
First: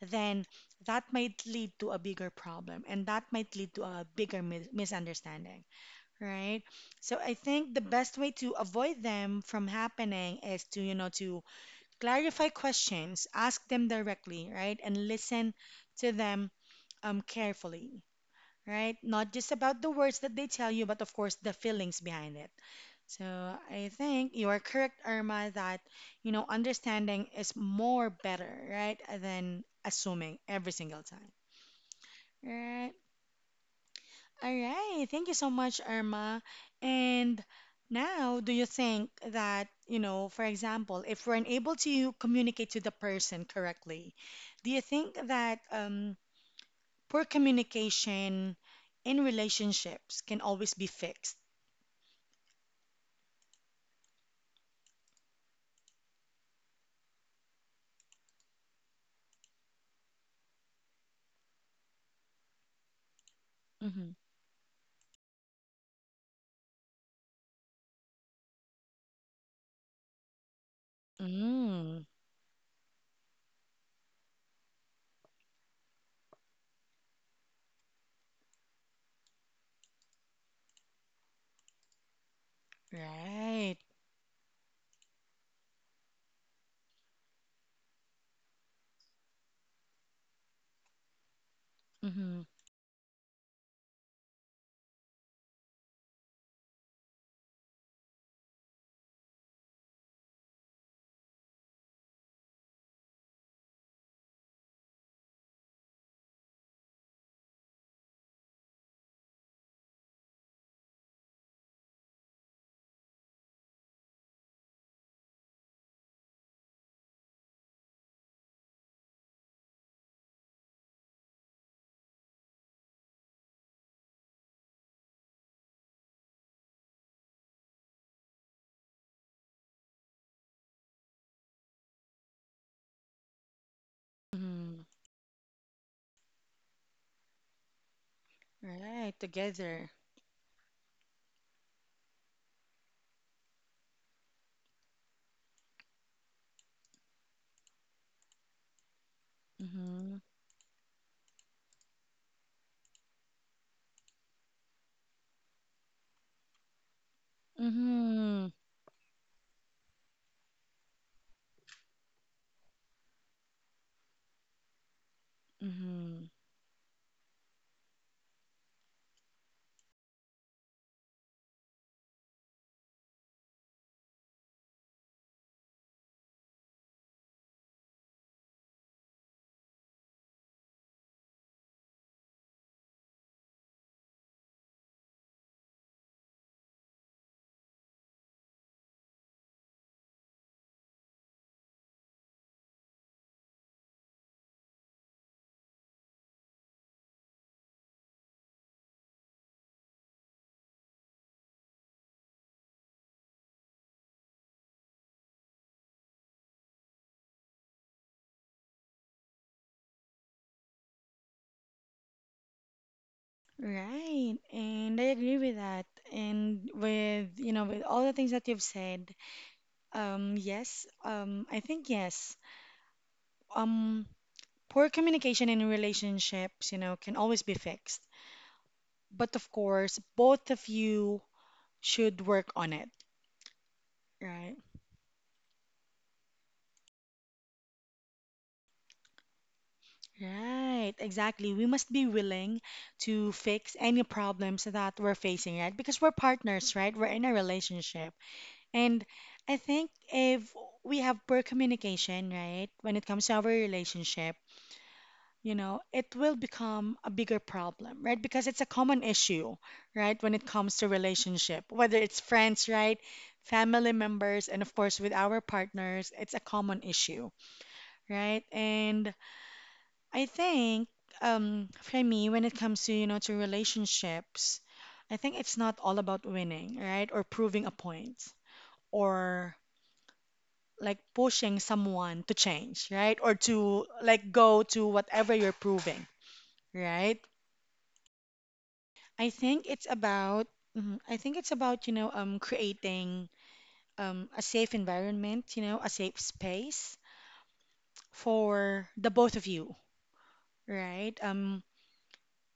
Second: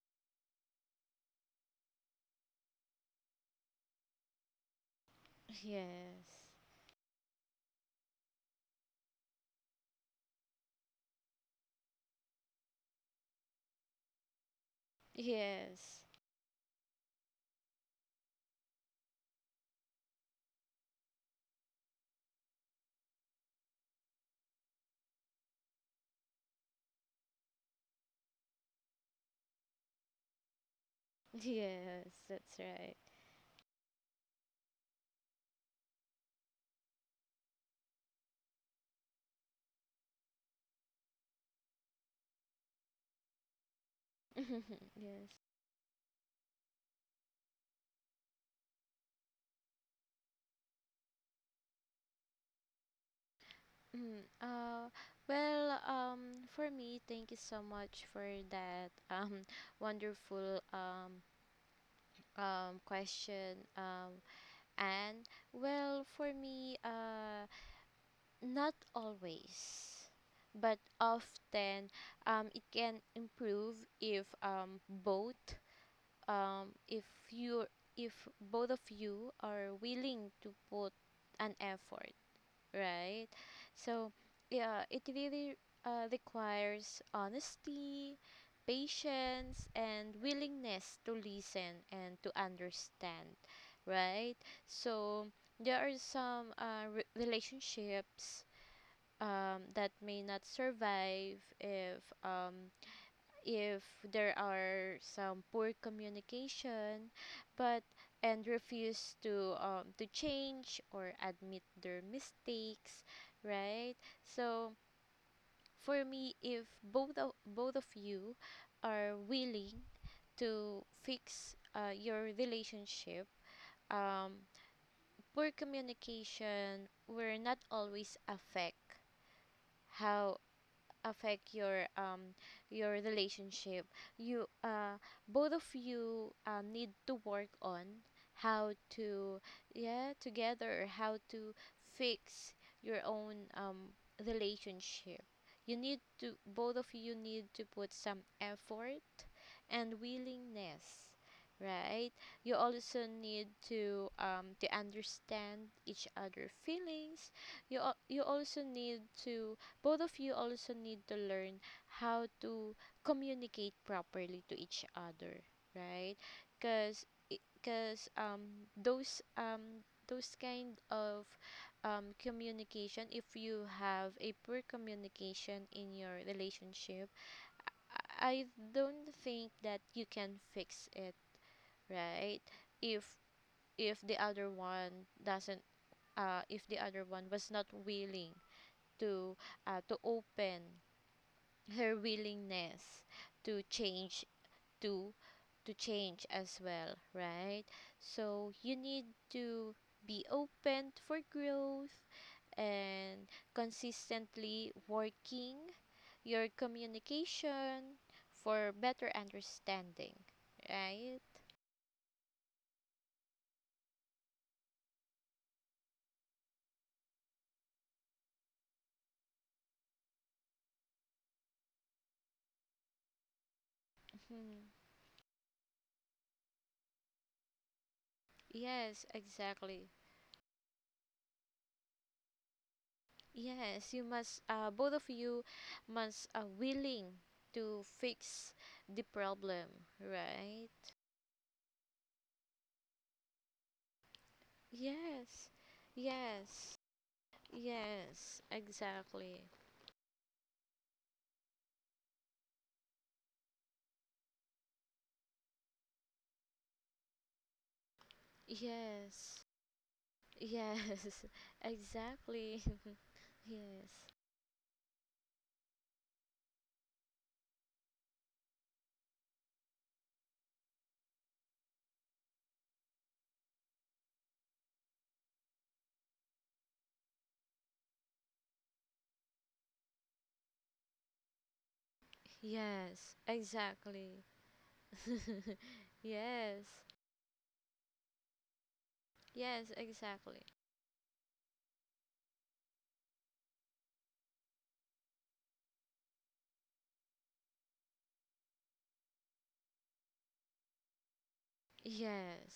Speaker 1: then that might lead to a bigger problem and that might lead to a bigger misunderstanding,
Speaker 2: Yes.
Speaker 1: right? So I think the best way to avoid them from happening is to, you know, to clarify questions, ask them directly, right, and listen
Speaker 2: Yes.
Speaker 1: to them carefully right? Not just about the words that they tell you, but of course the feelings behind it. So I think you are correct, Irma, that you know understanding is more better, right, than assuming every single time.
Speaker 2: Yes, that's
Speaker 1: Right.
Speaker 2: right.
Speaker 1: All right. Thank you so much, Irma. And now, do you think that, you know, for example, if we're unable to communicate to the person correctly, do you
Speaker 2: [LAUGHS]
Speaker 1: think
Speaker 2: Yes.
Speaker 1: that poor communication in relationships can always be fixed.
Speaker 2: Mm, uh, well, for me, thank you so much for that [LAUGHS] wonderful question.
Speaker 1: Mm-hmm.
Speaker 2: And well, for me, not always, but often,
Speaker 1: Mm,
Speaker 2: it can improve if both if you if both of you are willing to put an effort, right?
Speaker 1: right.
Speaker 2: So, yeah, it really requires honesty, patience, and willingness to listen and to
Speaker 1: Mm-hmm.
Speaker 2: understand, right? So, there are some relationships that may not survive if if there are some poor communication, but and refuse to change or admit their mistakes, right? So, for me, if both of you are willing to fix your relationship, um, poor communication will not always affect how affect your relationship. You
Speaker 1: Mm-hmm.
Speaker 2: Both of you need to work on how
Speaker 1: Right.
Speaker 2: to,
Speaker 1: Together.
Speaker 2: yeah, together, how to fix your own relationship. You need to, both of you need to put some effort and
Speaker 1: Mm-hmm.
Speaker 2: willingness, right? You also need to understand each other feelings. You al- you
Speaker 1: Mm-hmm.
Speaker 2: also need to Both of you also need to learn how to communicate properly to each other, right?
Speaker 1: Mm-hmm.
Speaker 2: Because because those kind of communication, if you have a poor communication in your relationship, I don't think that you can fix it, right? If if the other one doesn't, if the other one was not willing to, open her willingness to change, to to change as well, right? So you need to be open for growth and consistently working your communication for better understanding, right?
Speaker 1: Right. And I agree with that. And with, you know, with all the things that you've said, yes, I think yes. Um,
Speaker 2: Mhm.
Speaker 1: poor communication in relationships, you know, can always be fixed.
Speaker 2: Yes,
Speaker 1: But of
Speaker 2: exactly.
Speaker 1: course, both of you should work on it.
Speaker 2: Yes, you must,
Speaker 1: Right,
Speaker 2: both of you must are willing to fix the problem, right?
Speaker 1: right, exactly. We must be willing to fix any problems that we're
Speaker 2: Yes,
Speaker 1: facing, right? Because we're partners,
Speaker 2: yes,
Speaker 1: right? We're in a relationship.
Speaker 2: yes,
Speaker 1: And
Speaker 2: exactly.
Speaker 1: I think if we have poor communication, right, when it comes to our relationship, you know, it will become a bigger problem, right? Because it's a common
Speaker 2: Yes,
Speaker 1: issue, right, when it comes to
Speaker 2: yes, [LAUGHS]
Speaker 1: relationship, whether it's
Speaker 2: exactly.
Speaker 1: friends, right,
Speaker 2: [LAUGHS] Yes,
Speaker 1: family members, and of course with our partners, it's a common issue, right? And I think for me, when it comes to you know to relationships, I think it's not all about winning, right? Or proving a point, or like pushing someone to change,
Speaker 2: yes,
Speaker 1: right? Or to
Speaker 2: exactly.
Speaker 1: like go to whatever you're proving,
Speaker 2: Yes,
Speaker 1: right? I think
Speaker 2: yes,
Speaker 1: it's
Speaker 2: exactly.
Speaker 1: about mhm, I think it's about you know creating a safe environment, you know, a safe space for the both of you, right?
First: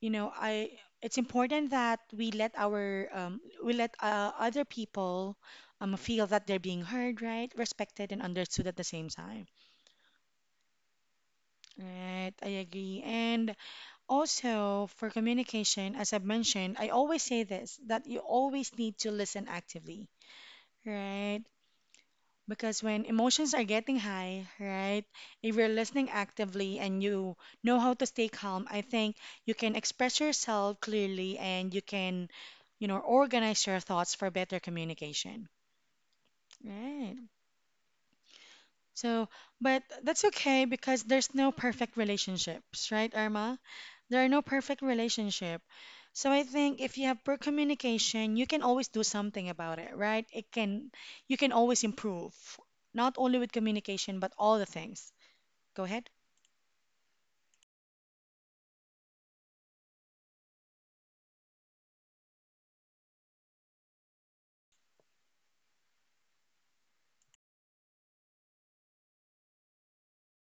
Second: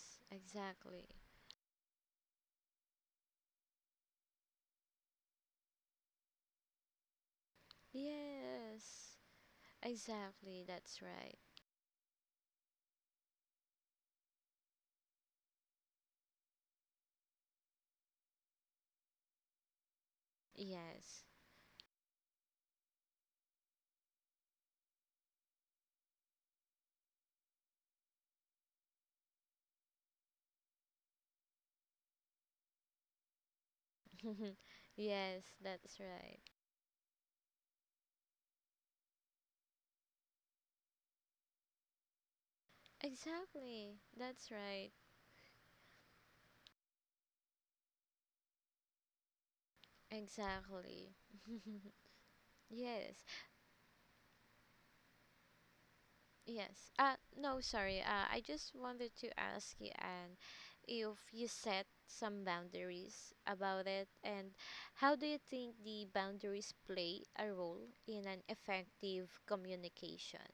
Speaker 1: You know I
Speaker 2: exactly.
Speaker 1: it's important that we let our we let other people feel that they're being heard right respected and understood at the same
Speaker 2: Yes,
Speaker 1: time
Speaker 2: exactly. That's right.
Speaker 1: right I agree and also for communication as I've mentioned I always say this that you always need to listen actively
Speaker 2: Yes,
Speaker 1: right. Because when emotions are getting high, right, if you're listening actively and you know how to stay calm, I think you can express yourself clearly and you can, you know, organize your thoughts for better
Speaker 2: [LAUGHS] yes,
Speaker 1: communication.
Speaker 2: that's right.
Speaker 1: Right. So, but that's okay because there's no perfect relationships, right, Irma?
Speaker 2: Exactly.
Speaker 1: There are no
Speaker 2: That's
Speaker 1: perfect
Speaker 2: right.
Speaker 1: relationship. So I think if you have poor communication, you can always do something about it, right? It can
Speaker 2: Exactly.
Speaker 1: you can always
Speaker 2: [LAUGHS]
Speaker 1: improve, not
Speaker 2: Yes.
Speaker 1: only with communication but all the things. Go ahead.
Speaker 2: Yes. No, sorry. I just wanted to ask you, Anne, if you set some boundaries about it, and how do you think the boundaries play a role in an effective communication?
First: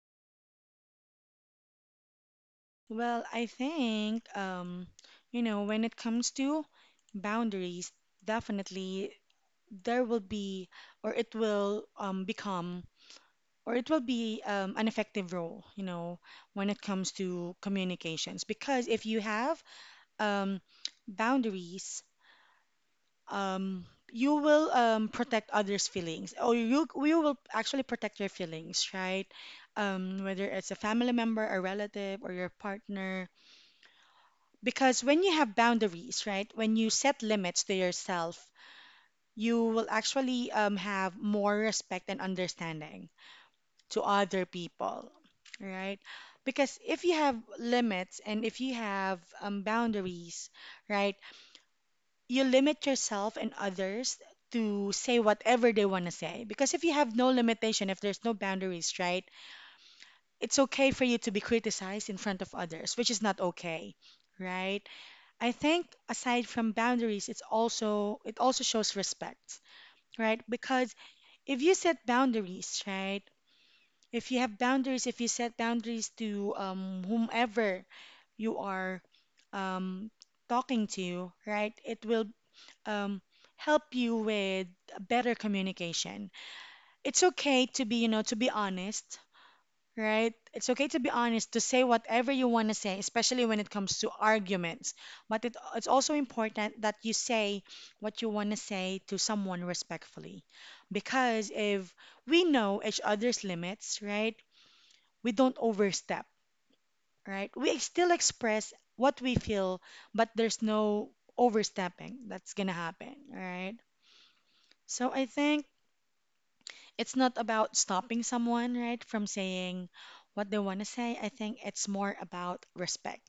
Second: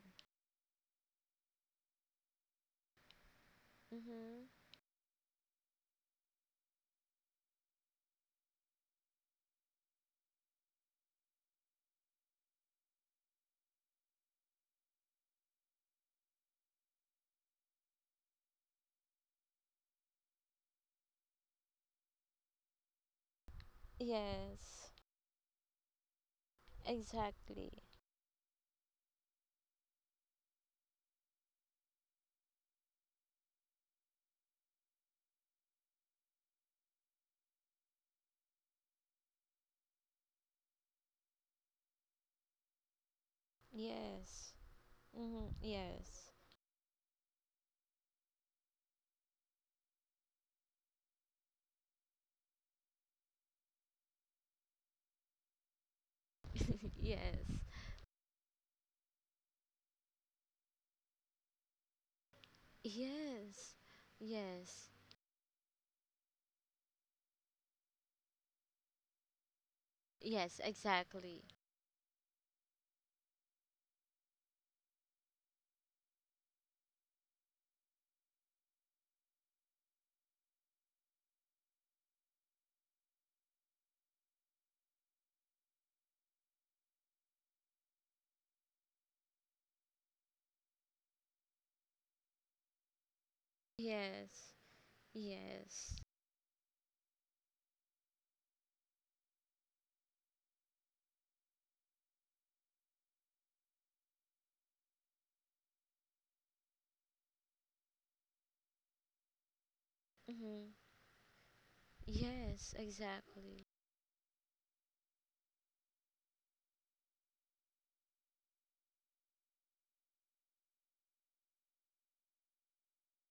Speaker 1: Well, I think
Speaker 2: Mm-hmm.
Speaker 1: you know, when it comes to boundaries, definitely there will be or it will become or it will be an effective role, you know, when it comes to communications. Because if you have um, boundaries, um, you will
Speaker 2: Yes.
Speaker 1: protect others' feelings, or you will
Speaker 2: Exactly.
Speaker 1: actually protect your feelings, right? Whether it's a family member, a relative, or your partner, because when you have boundaries, right? When you set limits to yourself, you will actually have more respect and understanding to other
Speaker 2: Yes.
Speaker 1: people,
Speaker 2: Mm-hmm.
Speaker 1: right?
Speaker 2: Yes.
Speaker 1: Because if you have limits and if you have boundaries, right? You limit yourself and others to say whatever they want to say. Because if you
Speaker 2: [LAUGHS]
Speaker 1: have no
Speaker 2: Yes.
Speaker 1: limitation, if there's no boundaries, right, it's okay for you to be criticized in front of others, which is not
Speaker 2: Yes.
Speaker 1: okay, right?
Speaker 2: Yes.
Speaker 1: I think aside from boundaries, it also shows respect, right?
Speaker 2: Yes,
Speaker 1: Because
Speaker 2: exactly.
Speaker 1: if you set boundaries, right, if you have boundaries, if you set boundaries to whomever you are um, talking to, right, it will um, help you with better communication. It's okay to be, you know, to be honest, right? It's okay to be honest, to say whatever you want to say, especially when it comes to
Speaker 2: Yes.
Speaker 1: arguments. But it's
Speaker 2: Yes.
Speaker 1: also important that you say what you want to say to someone respectfully. Because if we know each other's limits, right, we don't overstep, right? We still express what we feel, but there's
Speaker 2: Mm-hmm.
Speaker 1: no overstepping that's going
Speaker 2: Yes,
Speaker 1: to happen,
Speaker 2: exactly.
Speaker 1: right? So I think it's not about stopping someone, right, from saying what they want to say. I think it's more about respect.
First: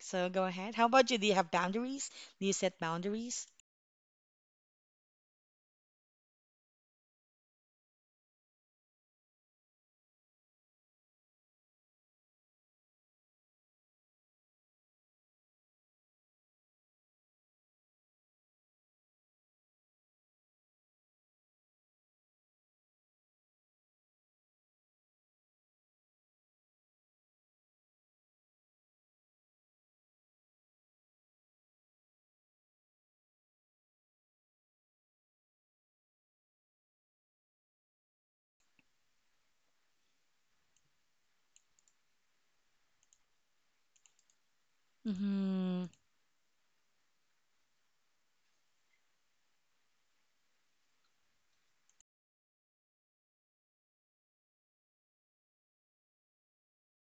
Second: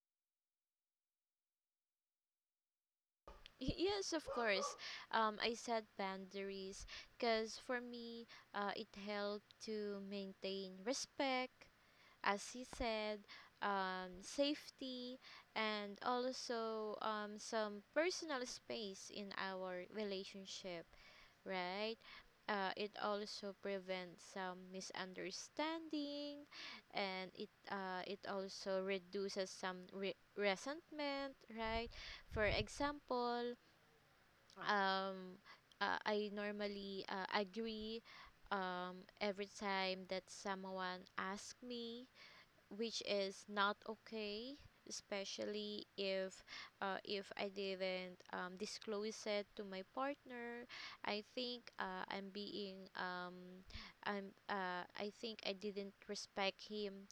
Speaker 1: So go ahead. How about you? Do you have boundaries? Do you set boundaries?
Speaker 2: Yes, of course. I set boundaries because, for me, it helped to maintain respect, as he said, safety, and also some personal space in our relationship, right? It also prevents some misunderstanding, and it also reduces some resentment, right? For example, um, I normally agree every time that someone asks me, which is not okay,
Speaker 1: Mm-hmm.
Speaker 2: especially if I didn't, disclose it to my partner. I think I think I didn't respect him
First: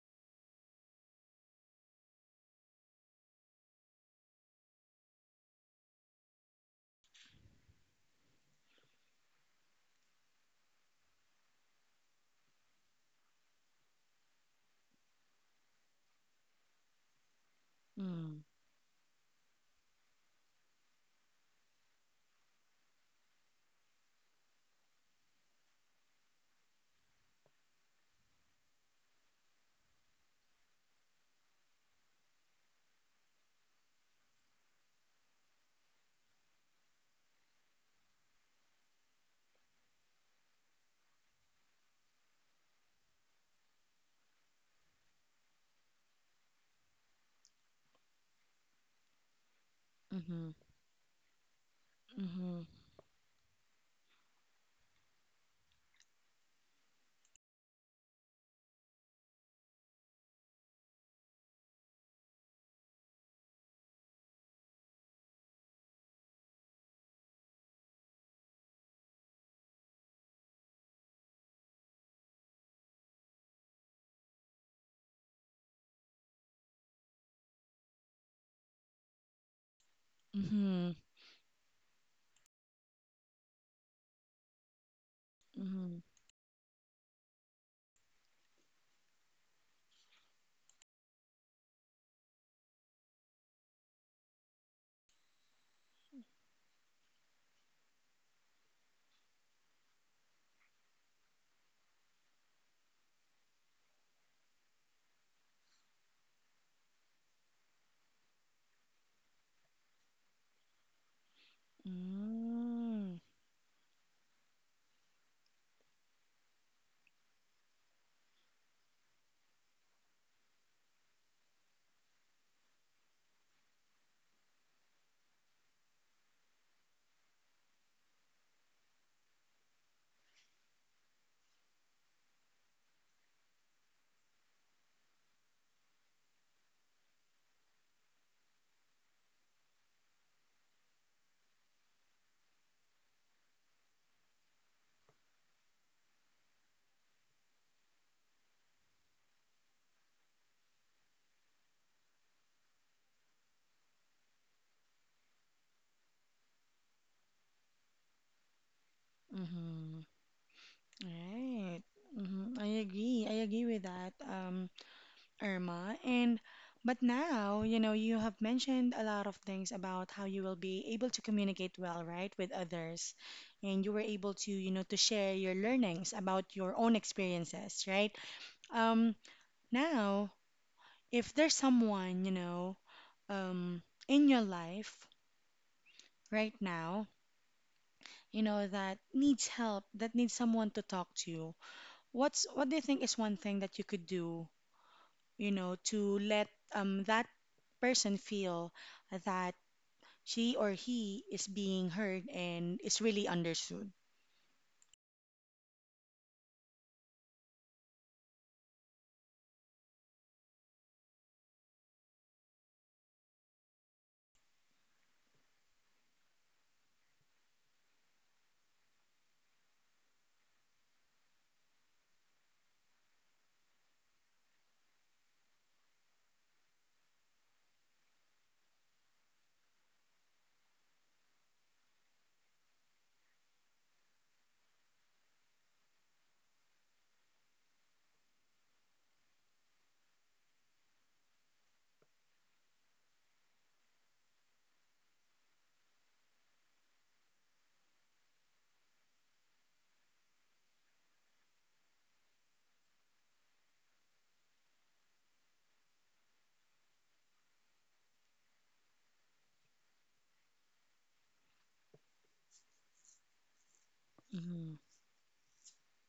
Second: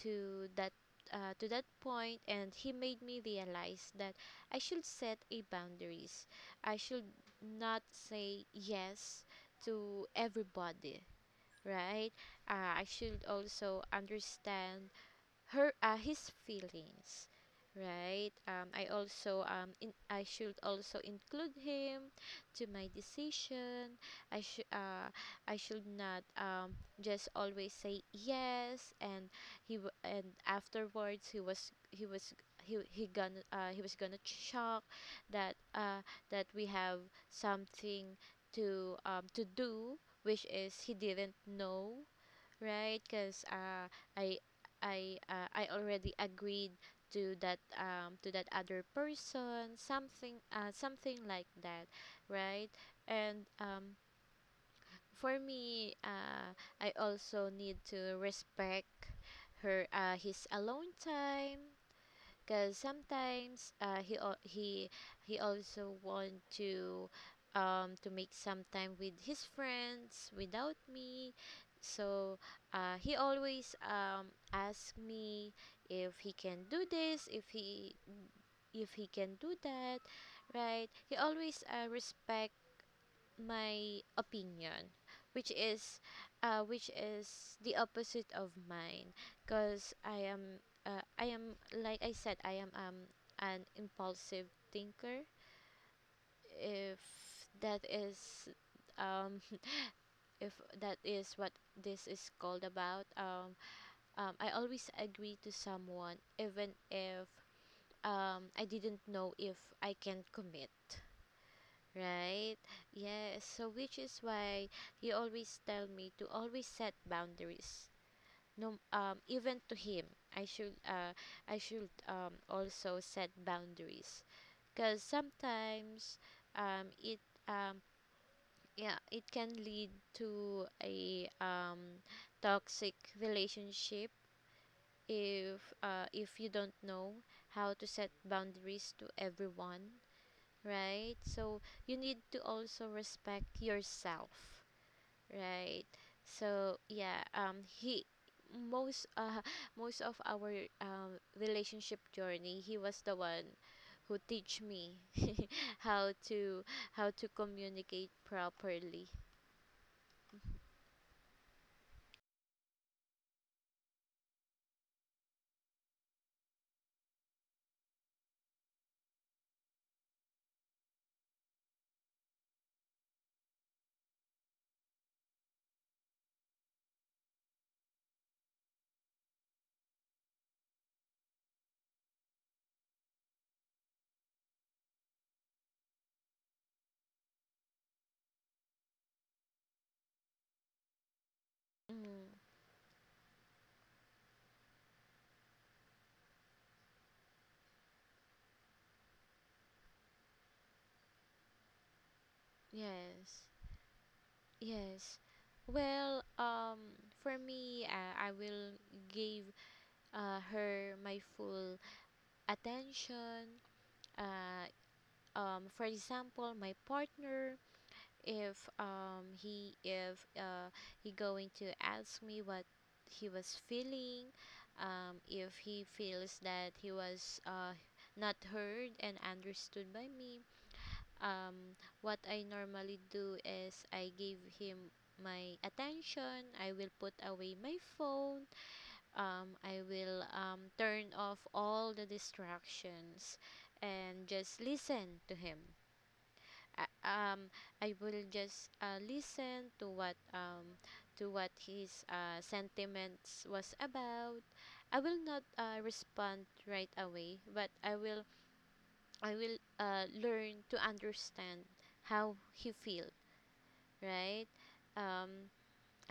Speaker 2: to that, to that point, and he made me realize that I should set a boundaries. I should not say yes to everybody, right? I should also understand her his feelings, right?
Speaker 1: Mm-hmm.
Speaker 2: I also I should also include him to my decision. I should uh, i should not just always say yes, and and afterwards he was, he was, he was gonna shock, that that we have something to do, which is he didn't know. Right, because, I, I already agreed to that, to that other person, something like that,
Speaker 1: Mm-hmm.
Speaker 2: right? And, for me, I also need to respect her his alone time, because sometimes, he al- he also want to, to make some time with his friends without me. So, he always ask me if he can do this, if he can do that,
Speaker 1: Mm-hmm.
Speaker 2: right?
Speaker 1: Mm-hmm.
Speaker 2: He always respect my opinion, which is
Speaker 1: Mm-hmm.
Speaker 2: which is the opposite of mine, because I am, like I said, I am, an impulsive thinker. If that is um, [LAUGHS] if that is what this is called about, I always agree to someone even if, I didn't know if I can commit, right?
Speaker 1: Mm-hmm.
Speaker 2: Yes. So which is why he always tell me to always set boundaries. No, even to him, I should, uh, I should also set boundaries. Cause sometimes, um, it um yeah, it can lead to a toxic relationship if you don't know how to set boundaries to everyone, right? So you need to also respect yourself, right? So, yeah, he, most [LAUGHS] most of our relationship journey, he was the one who teach me [LAUGHS] how to how to communicate properly.
Speaker 1: Mm-hmm. Right. Mm-hmm. I agree. I agree with that. Irma. And but now, you know, you have mentioned a lot of things about how you will be able to communicate well, right, with others. And you were able to, you know, to share your learnings about your own experiences, right? Um, now, if there's someone, you know, in your life right now, you know, that needs help, that needs someone to talk to,
Speaker 2: Mm.
Speaker 1: what do you think is one thing that you could do, you know, to let that person feel that she or he is being heard and is really
Speaker 2: Yes,
Speaker 1: understood.
Speaker 2: yes. Well, for me, I will give her my full attention. Uh, for example, my partner, if he going to ask me what he was feeling, if he feels that he was, not heard and understood by me, um, what I normally do is I give him my attention. I will put away my phone, I will, turn off all the distractions and just listen to him. I- um I will just, listen to what, to what his, sentiments was about. I will not, respond right away, but I will learn to understand how he feel, right?
Speaker 1: Mhm,
Speaker 2: Um,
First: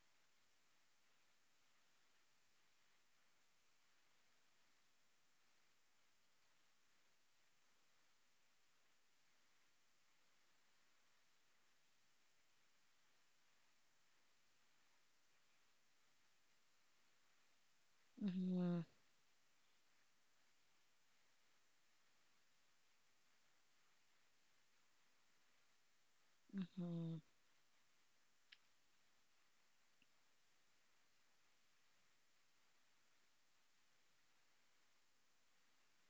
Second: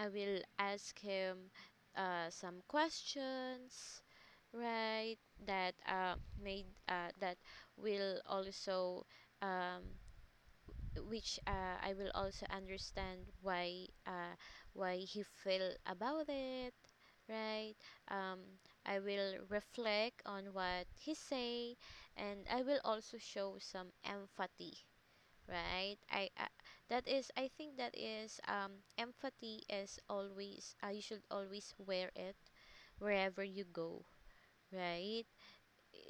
Speaker 2: I will ask him, some questions, right? That, made, that will also, um, which, I will also understand why he feel about it, right? Um,
Speaker 1: mhm,
Speaker 2: I will reflect on what he say, and I will also show some empathy, right? I That
Speaker 1: mhm,
Speaker 2: is, I think, that is, empathy is always, you should always wear it wherever you go, right?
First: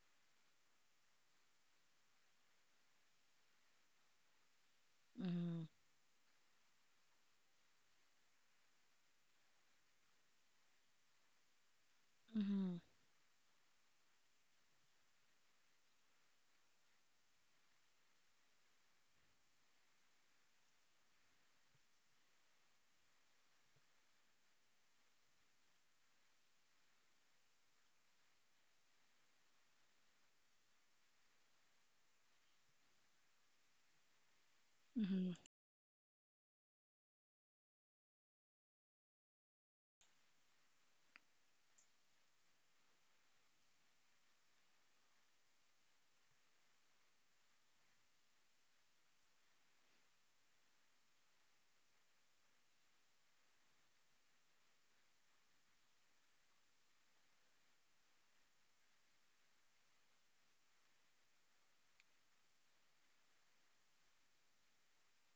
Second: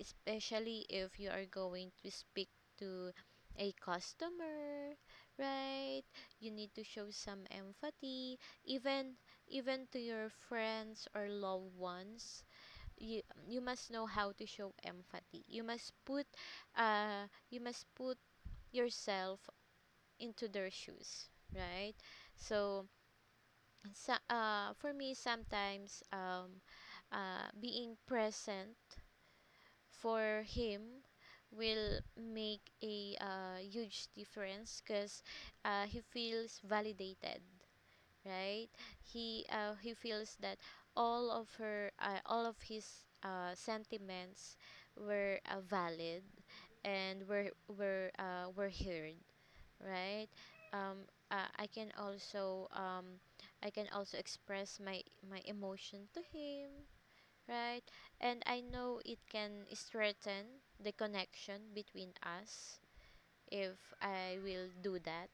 Speaker 2: Especially if you are going to speak to a customer,
Speaker 1: mhm,
Speaker 2: right? You need to show some empathy, even even to your friends or loved ones.
Speaker 1: mhm,
Speaker 2: You you must know how to show empathy. You must put, uh you must put yourself into their shoes, right? So, so uh for me, sometimes, being present for him will make a, huge difference, because,
Speaker 1: mhm,
Speaker 2: he feels validated, right? He feels that all of his sentiments were, valid, and were heard, right? um, uh, I can also um, I can also express my emotion to him, right? And I know it can strengthen the connection between us if I will do that,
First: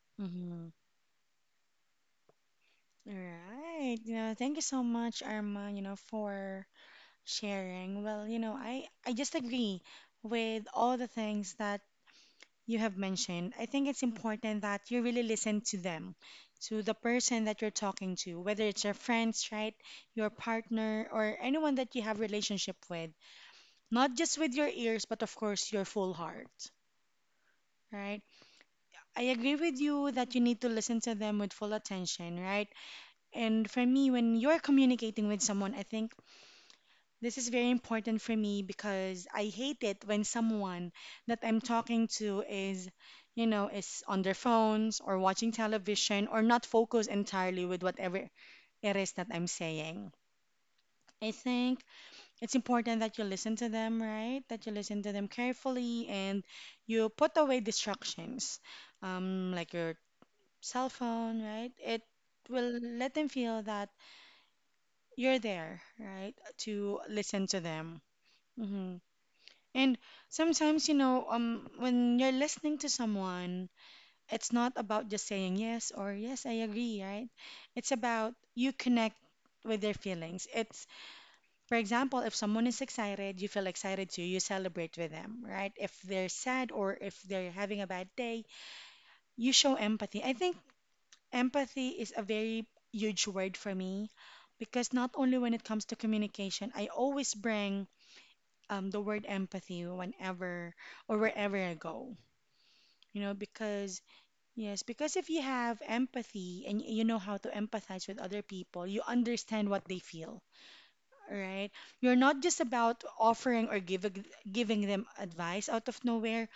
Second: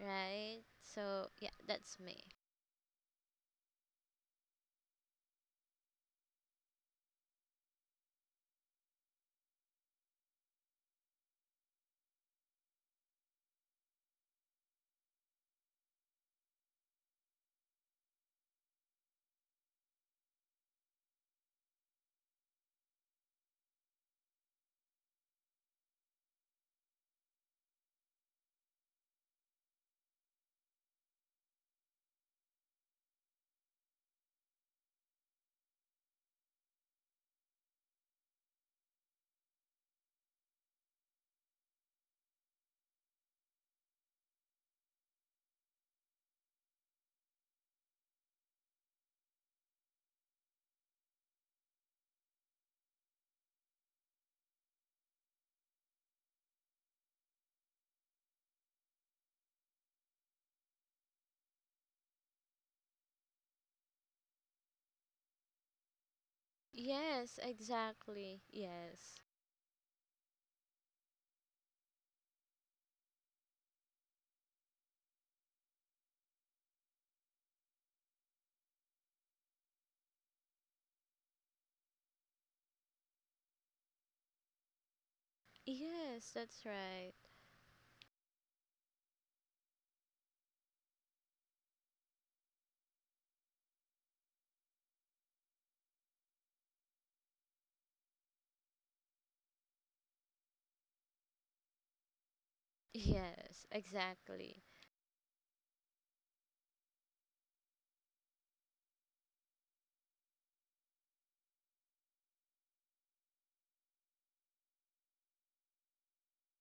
Speaker 2: right?
Speaker 1: mhm.
Speaker 2: So, yeah, that's me.
Speaker 1: All right. You know, thank you so much, Arma, you know, for sharing. Well, you know, I just agree with all the things that you have mentioned. I think it's important that you really listen to them, to the person that you're talking to, whether it's your friends, right, your partner, or anyone that you have relationship with. Not just with your ears, but of course your full heart, right? I agree with you that you need to listen to them with full attention, right? And for me, when you're communicating with someone, I think this is very important for me because I hate it when someone that I'm talking to is, you know, is on their phones or watching television or not focused entirely with whatever it is that I'm saying. I think it's important that you listen to them, right? That you listen to them carefully and you put away distractions, like your cell phone, right? It will let them feel that you're there, right? To
Speaker 2: Yes,
Speaker 1: listen to them.
Speaker 2: exactly.
Speaker 1: Mhm.
Speaker 2: Yes.
Speaker 1: And sometimes, you know, when you're listening to someone, it's not about just saying yes or yes, I agree, right? It's about you connect with their feelings. It's, for example, if someone is excited, you feel excited too, you celebrate with them, right? If
Speaker 2: Yes,
Speaker 1: they're
Speaker 2: that's
Speaker 1: sad or
Speaker 2: right.
Speaker 1: if they're having a bad day, you show empathy. I think empathy is a very huge word for me because not only when it comes to communication, I always bring the word empathy whenever or wherever I go. You know,
Speaker 2: Yes,
Speaker 1: because
Speaker 2: exactly.
Speaker 1: yes, because if you have empathy and you know how to empathize with other people, you understand what they feel, right? You're not just about offering or giving them advice out of nowhere,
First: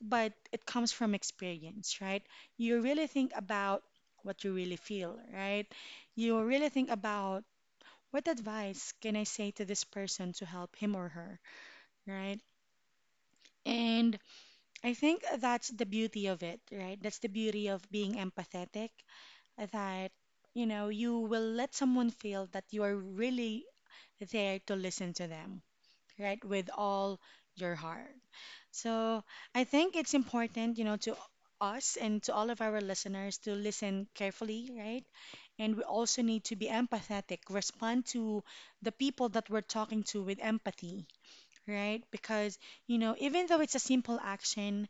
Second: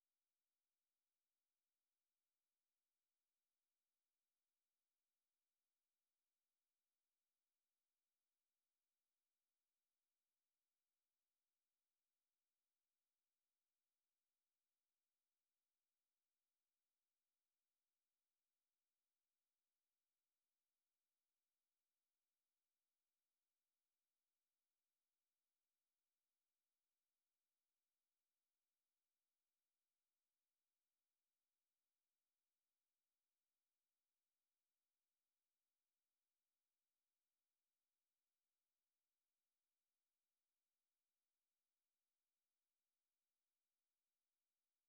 Speaker 1: but it comes from experience, right? You really think about what you really feel, right? You really think about what advice can I say to this person to help him or her, right? And I think that's the beauty of it, right? That's the beauty of being empathetic, that, you know, you will let someone feel that you are really there to listen to them, right? With all your heart. So I think it's important, you know, to us and to all of our listeners to listen carefully, right? And we also need to be empathetic, respond to the people that we're talking to with empathy, right? Because, you know, even though it's a simple action,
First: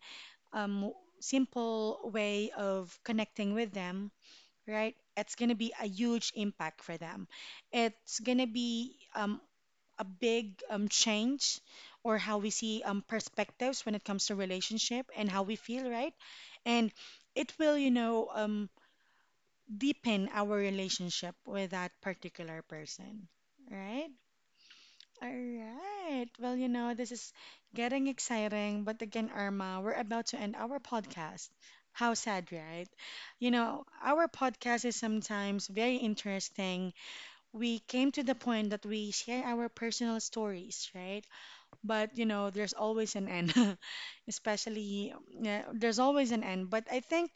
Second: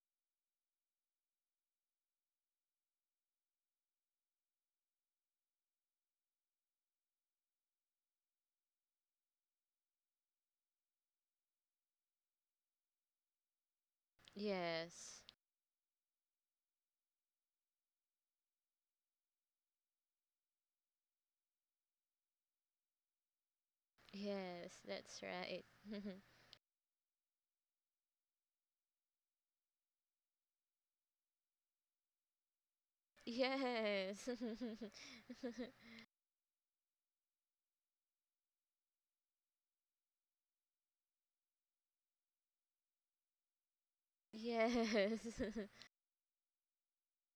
Speaker 1: um, simple way of connecting with them, right? It's going to be a huge impact for them. It's going to be a big change or how we see perspectives when it comes to relationship
Speaker 2: Yes.
Speaker 1: and how we feel, right? And it will, you know, deepen our relationship with that particular person, right?
Speaker 2: Yes, that's
Speaker 1: All
Speaker 2: right. [LAUGHS]
Speaker 1: right. Well, you know, this is getting exciting, but again, Irma, we're about to end our podcast. How sad, right? You know, our
Speaker 2: Yes.
Speaker 1: podcast is sometimes very
Speaker 2: [LAUGHS]
Speaker 1: interesting. We came to the point that we share our personal stories, right? But, you know, there's always an end, [LAUGHS] especially,
Speaker 2: Yes. [LAUGHS]
Speaker 1: yeah, there's always an end. But I think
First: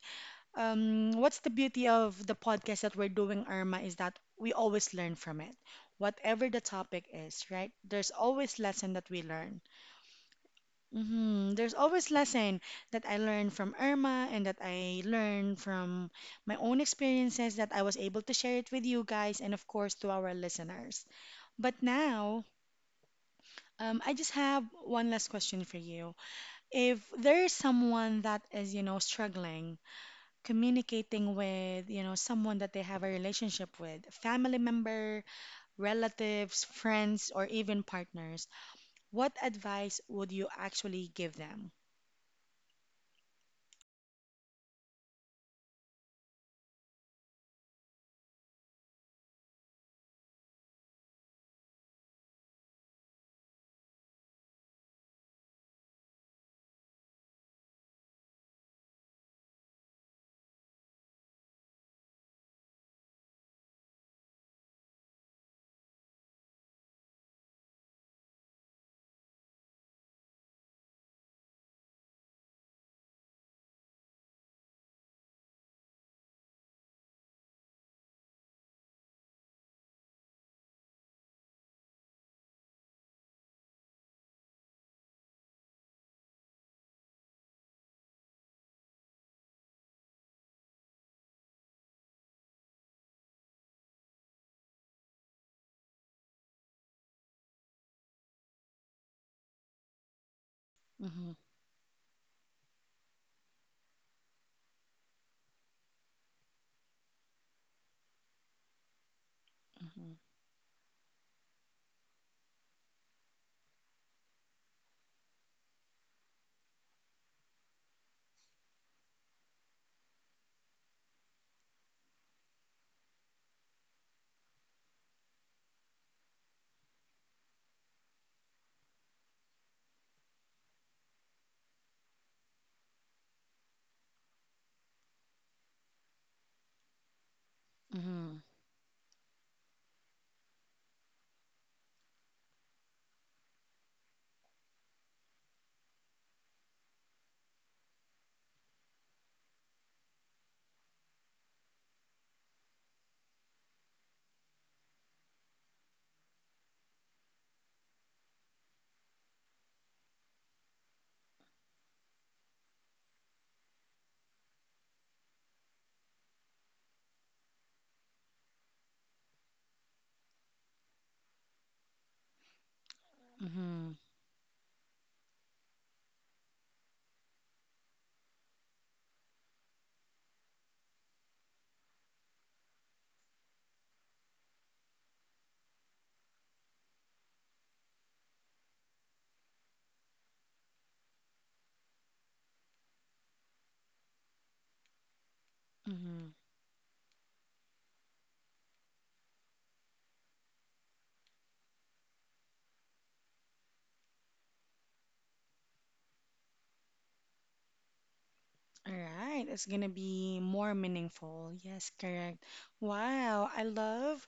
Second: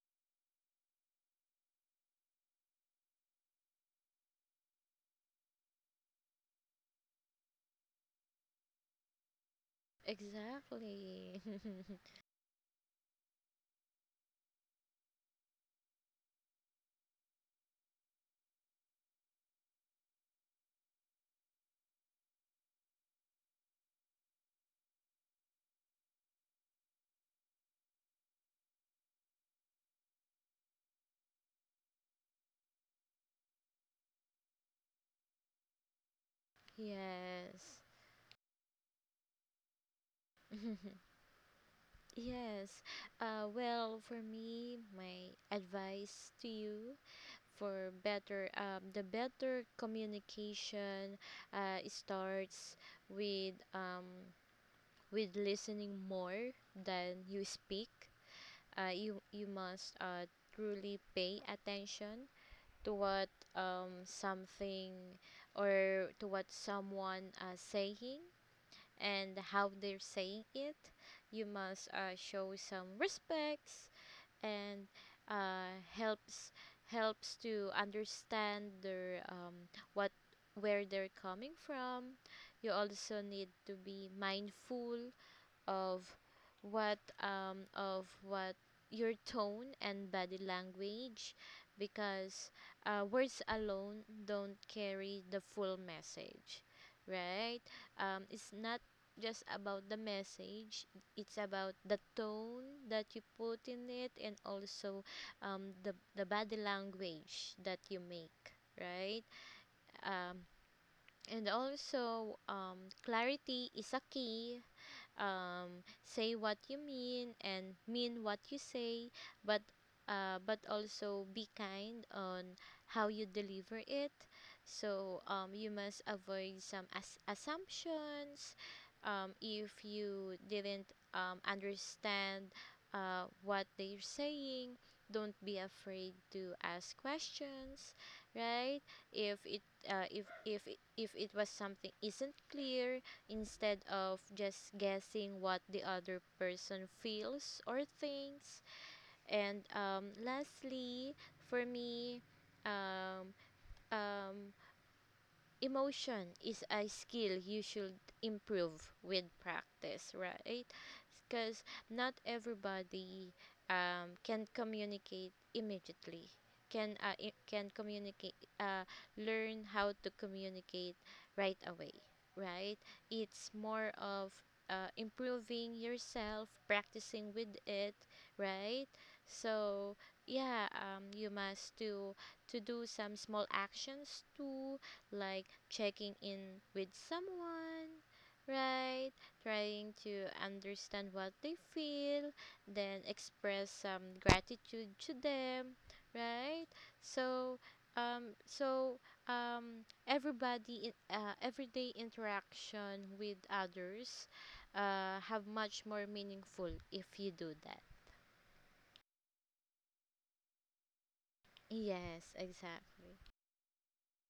Speaker 1: what's the beauty of the podcast that we're doing, Irma, is that we always learn from it. Whatever the topic is, right? There's always lesson that we learn.
Speaker 2: Exactly.
Speaker 1: Hmm. There's always lesson that I learned from Irma and that I learned from my own experiences that I was able to share it with you guys and of course to our listeners. But now, I just have one last question for you. If there's someone that is, you know, struggling communicating with, you know, someone that they have a relationship with, family member, relatives,
Speaker 2: [LAUGHS]
Speaker 1: friends, or
Speaker 2: Yes.
Speaker 1: even partners, what advice would you actually
Speaker 2: [LAUGHS]
Speaker 1: give them?
Speaker 2: Yes. Well, for me, my advice to you for, better the better communication, starts with, with listening more than you speak. You must, truly pay attention to what, something or to what someone, saying and how they're saying it. You must, show some respect and, helps, to understand their, what where they're coming from. You also need to be mindful of, what of what your tone and body language, because, words alone don't carry the full message, right? It's not just about the message.
Speaker 1: Mm-hmm,
Speaker 2: It's about the tone that you put in it, and also, the body language that you make, right?
Speaker 1: mm-hmm,
Speaker 2: um, and also, clarity is a key. Say what you mean and mean what you say, but, but also be kind on how you deliver it. So, you must avoid some assumptions. If you didn't, understand, what they're saying, don't be afraid to ask questions,
Speaker 1: mm-hmm,
Speaker 2: right? If it if it- if it was something isn't clear, instead of just guessing what the other person feels or thinks. And, lastly, for me, um, um, emotion is a skill you should improve with practice, right? Because not everybody, can communicate immediately. Can I- can communicate Learn how to communicate right away, right? It's
Speaker 1: mm-hmm,
Speaker 2: more of, improving yourself, practicing with it, right? So, yeah, you must do to do some small actions to, like, checking in with someone, right? Trying to understand what they feel, then express some gratitude to them,
Speaker 1: mm-hmm.
Speaker 2: right? So, so, everybody in everyday interaction with others, have much more meaningful if you do that.
Speaker 1: All right, it's gonna be more meaningful, yes,
Speaker 2: Yes,
Speaker 1: correct.
Speaker 2: exactly.
Speaker 1: Wow, I love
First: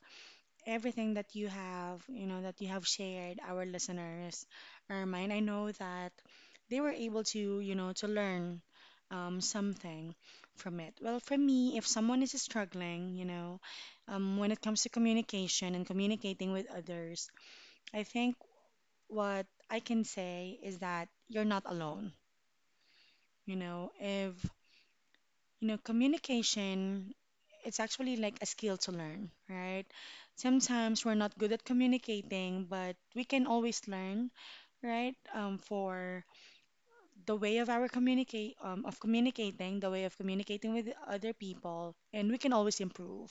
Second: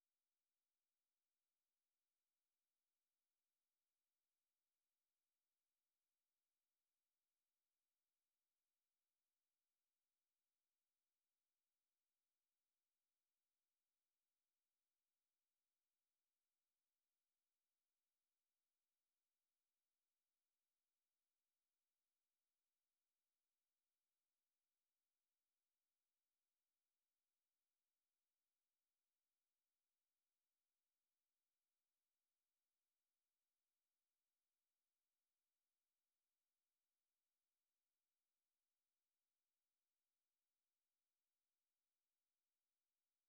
Speaker 1: everything that you have, you know, that you have shared, our listeners or mine. I know that they were able to, you know, to learn something from it. Well, for me, if someone is struggling, you know, when it comes to communication and communicating with others, I think what I can say is that you're not alone. You know, if you know, communication, it's actually like a skill to learn, right? Sometimes we're not good at communicating, but we can always learn, right? For the way of communicating with other people, and we can always improve,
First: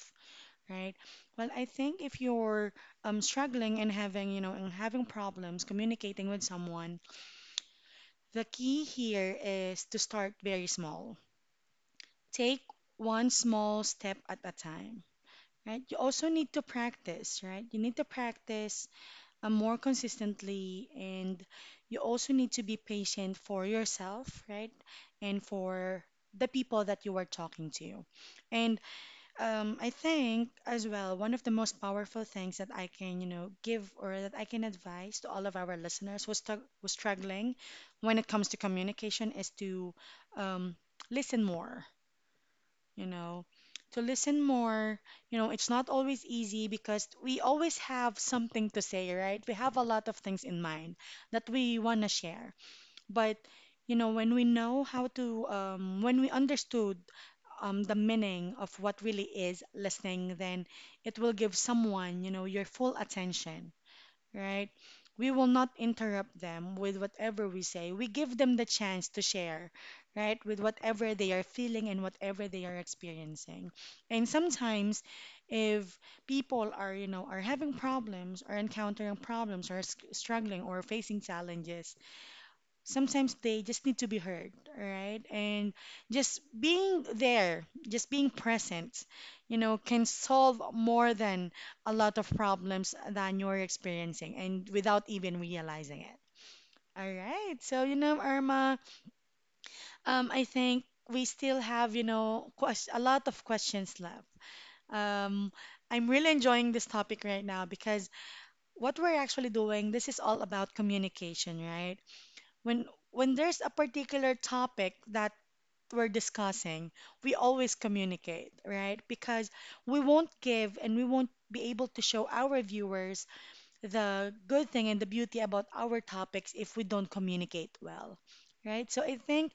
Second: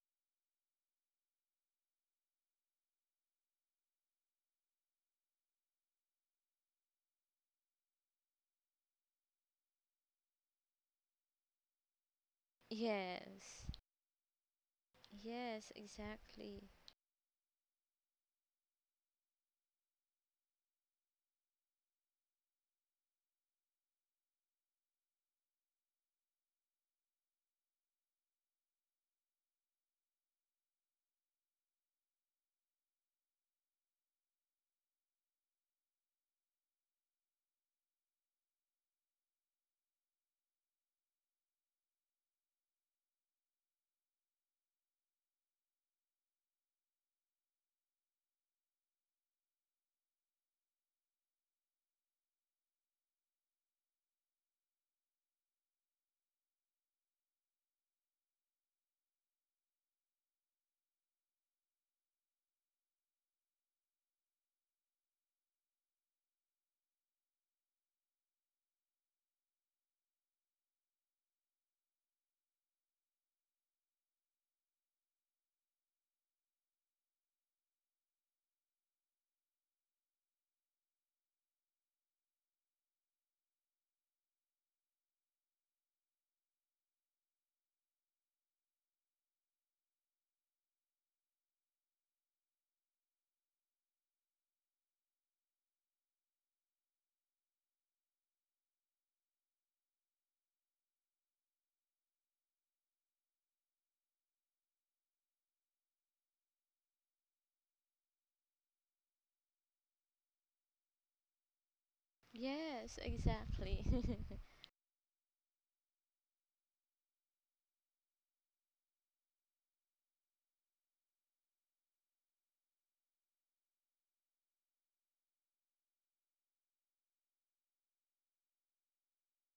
Speaker 1: right? Well, I think if you're struggling and having, you know, and having problems communicating with someone, the key here is to start very small. Take one
Speaker 2: Yes.
Speaker 1: small step at a time,
Speaker 2: Yes,
Speaker 1: right? You also need to
Speaker 2: exactly.
Speaker 1: practice, right? You need to practice more consistently, and you also need to be patient for yourself, right? And for the people that you are talking to. And I think as well, one of the most powerful things that I can, you know, give or that I can advise to all of our listeners who's who's struggling when it comes to communication is to um, listen more, you know, to listen more. You know, it's not always easy because we always have something to say, right? We have a lot of things in mind that we want to share. But, you know, when we know how to, when we understood the meaning of what really is listening, then it will give someone, you know, your full attention, right? We will not interrupt them with whatever we say. We give them the chance to share, right, with whatever they are feeling and whatever they are experiencing. And sometimes, if people are, you know, are having problems or encountering problems or struggling or facing challenges, sometimes they just need to be heard. All right, and just being there, just being present, you know, can solve more than a lot of problems that you're experiencing and without even realizing it. All right, so, you know, Irma, I think we still have, you know, a lot of questions left. Um, I'm really enjoying this topic right now because what we're actually doing this is all about communication, right? when
Speaker 2: Yes,
Speaker 1: when there's a
Speaker 2: exactly.
Speaker 1: particular
Speaker 2: [LAUGHS]
Speaker 1: topic that we're discussing, we always communicate, right? Because we won't give and we won't be able to show our viewers the good thing and the beauty about our topics if we don't communicate well, right? So I think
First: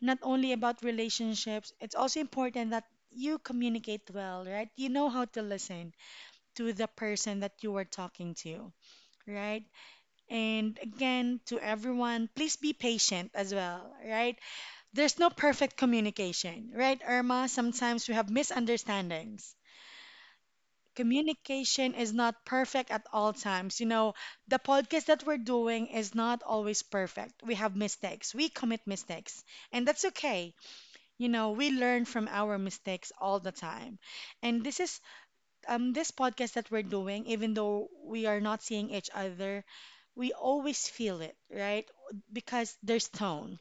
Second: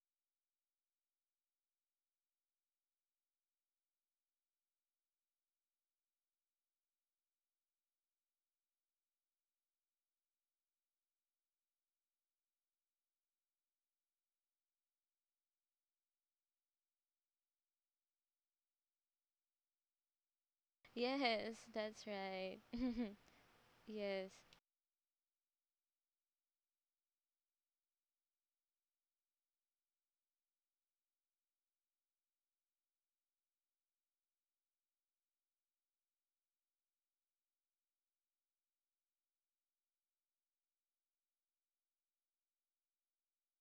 Speaker 1: not only about relationships, it's also important that you communicate well, right? You know how to listen to the person that you are talking to, right? And again, to everyone, please be patient as well, right? There's no perfect communication, right, Irma? Sometimes we have misunderstandings.
Speaker 2: Yes,
Speaker 1: Communication
Speaker 2: that's
Speaker 1: is not
Speaker 2: right.
Speaker 1: perfect at
Speaker 2: [LAUGHS]
Speaker 1: all times. You know,
Speaker 2: Yes,
Speaker 1: the podcast that we're doing is not always perfect. We have mistakes, we commit mistakes, and that's okay. You know, we learn from our mistakes all the time. And this is this podcast that we're doing, even though we are not seeing each other, we always feel it, right? Because there's tone.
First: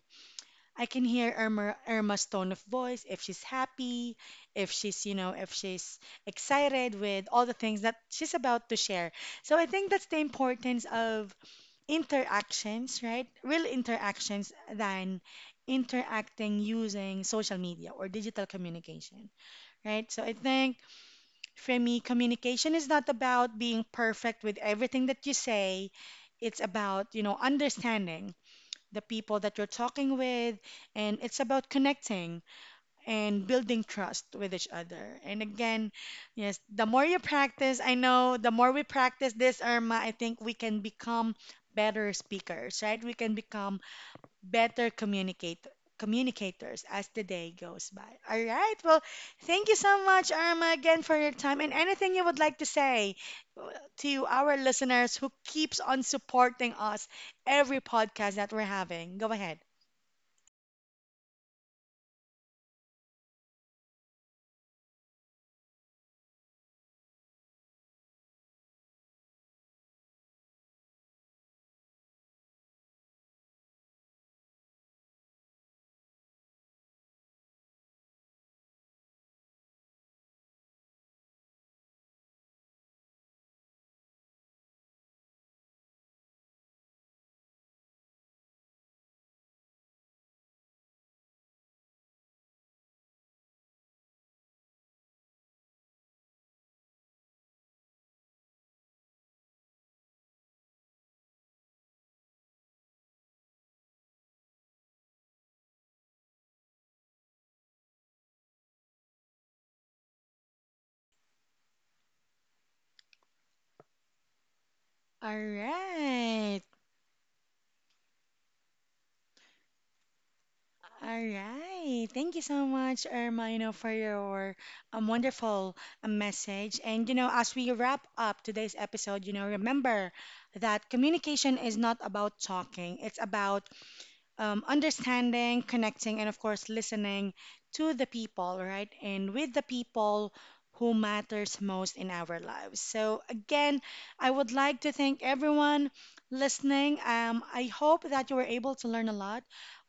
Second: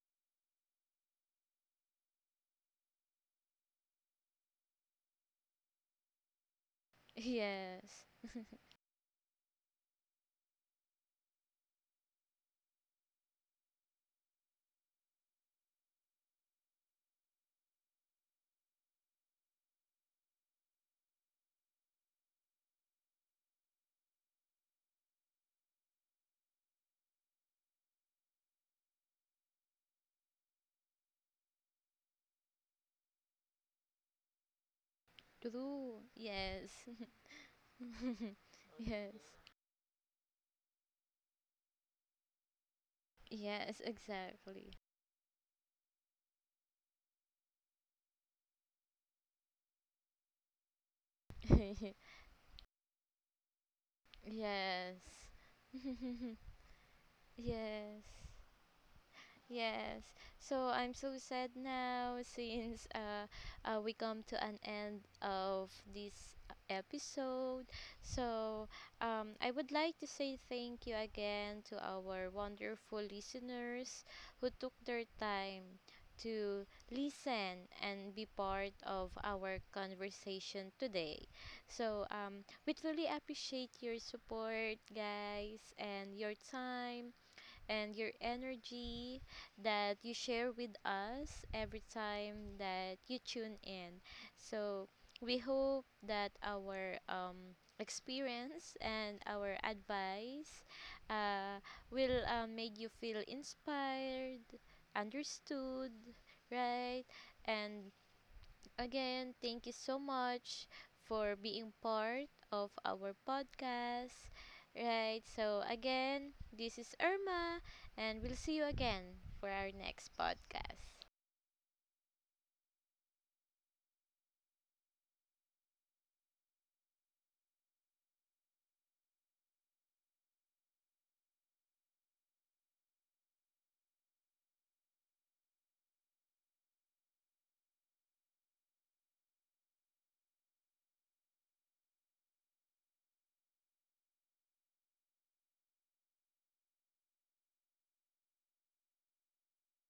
Speaker 1: I can hear Irma, Irma's tone of voice, if she's happy, if she's, you know, if she's excited with all the things that
Speaker 2: yes.
Speaker 1: she's about to share. So I think that's the importance of interactions, right? Real interactions than interacting using social media or digital communication, right? So I think for me, communication is not about being perfect with everything that you say. It's about, you know, understanding the people that you're talking with, and it's about connecting and building trust with each other. And again,
Speaker 2: True.
Speaker 1: yes,
Speaker 2: Yes.
Speaker 1: the more you practice, I know the more
Speaker 2: [LAUGHS]
Speaker 1: we
Speaker 2: Yes.
Speaker 1: practice this, Irma, I think we can become better speakers, right? We can become
Speaker 2: Yes, exactly.
Speaker 1: better communicate communicators as the day goes by. All right. Well, thank you so much, Irma, again for your time and anything
Speaker 2: [LAUGHS]
Speaker 1: you would like to say uh, to our
Speaker 2: Yes.
Speaker 1: listeners who keeps on
Speaker 2: [LAUGHS]
Speaker 1: supporting us every
Speaker 2: Yes.
Speaker 1: podcast that we're having. Go ahead.
Speaker 2: Yes. So I'm so sad now since, we come to an end of this episode. So, I would like to say thank you again to our wonderful listeners who took their time to listen and be part of our conversation today. So, we truly appreciate your support, guys, and your time and your energy that you share with us every time that you tune in. So we hope that our, experience and our advice, uh, will, make you feel inspired, understood, right? And again, thank you so much for being part of our podcast. Right,
Speaker 1: All
Speaker 2: so again,
Speaker 1: right.
Speaker 2: this is Irma, and we'll see you again for our next podcast.
Speaker 1: All right. Thank you so much, Irma, you know, for your wonderful message. And, you know, as we wrap up today's episode, you know, remember that communication is not about talking, it's about understanding, connecting, and of course, listening to the people, right? And with the people who matters most in our lives. So again, I would like to thank everyone listening. I hope that you were able to learn a lot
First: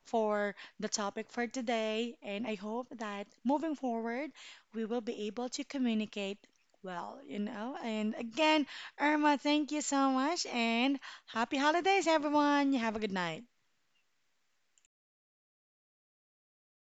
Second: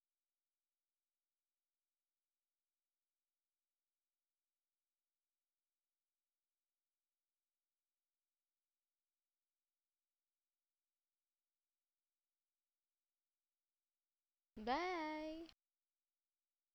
Speaker 1: for the topic for today, and I hope that moving forward, we will be able to communicate well, you know. And again, Irma, thank you so much, and happy holidays, everyone. You have a good night.
Speaker 2: Bye!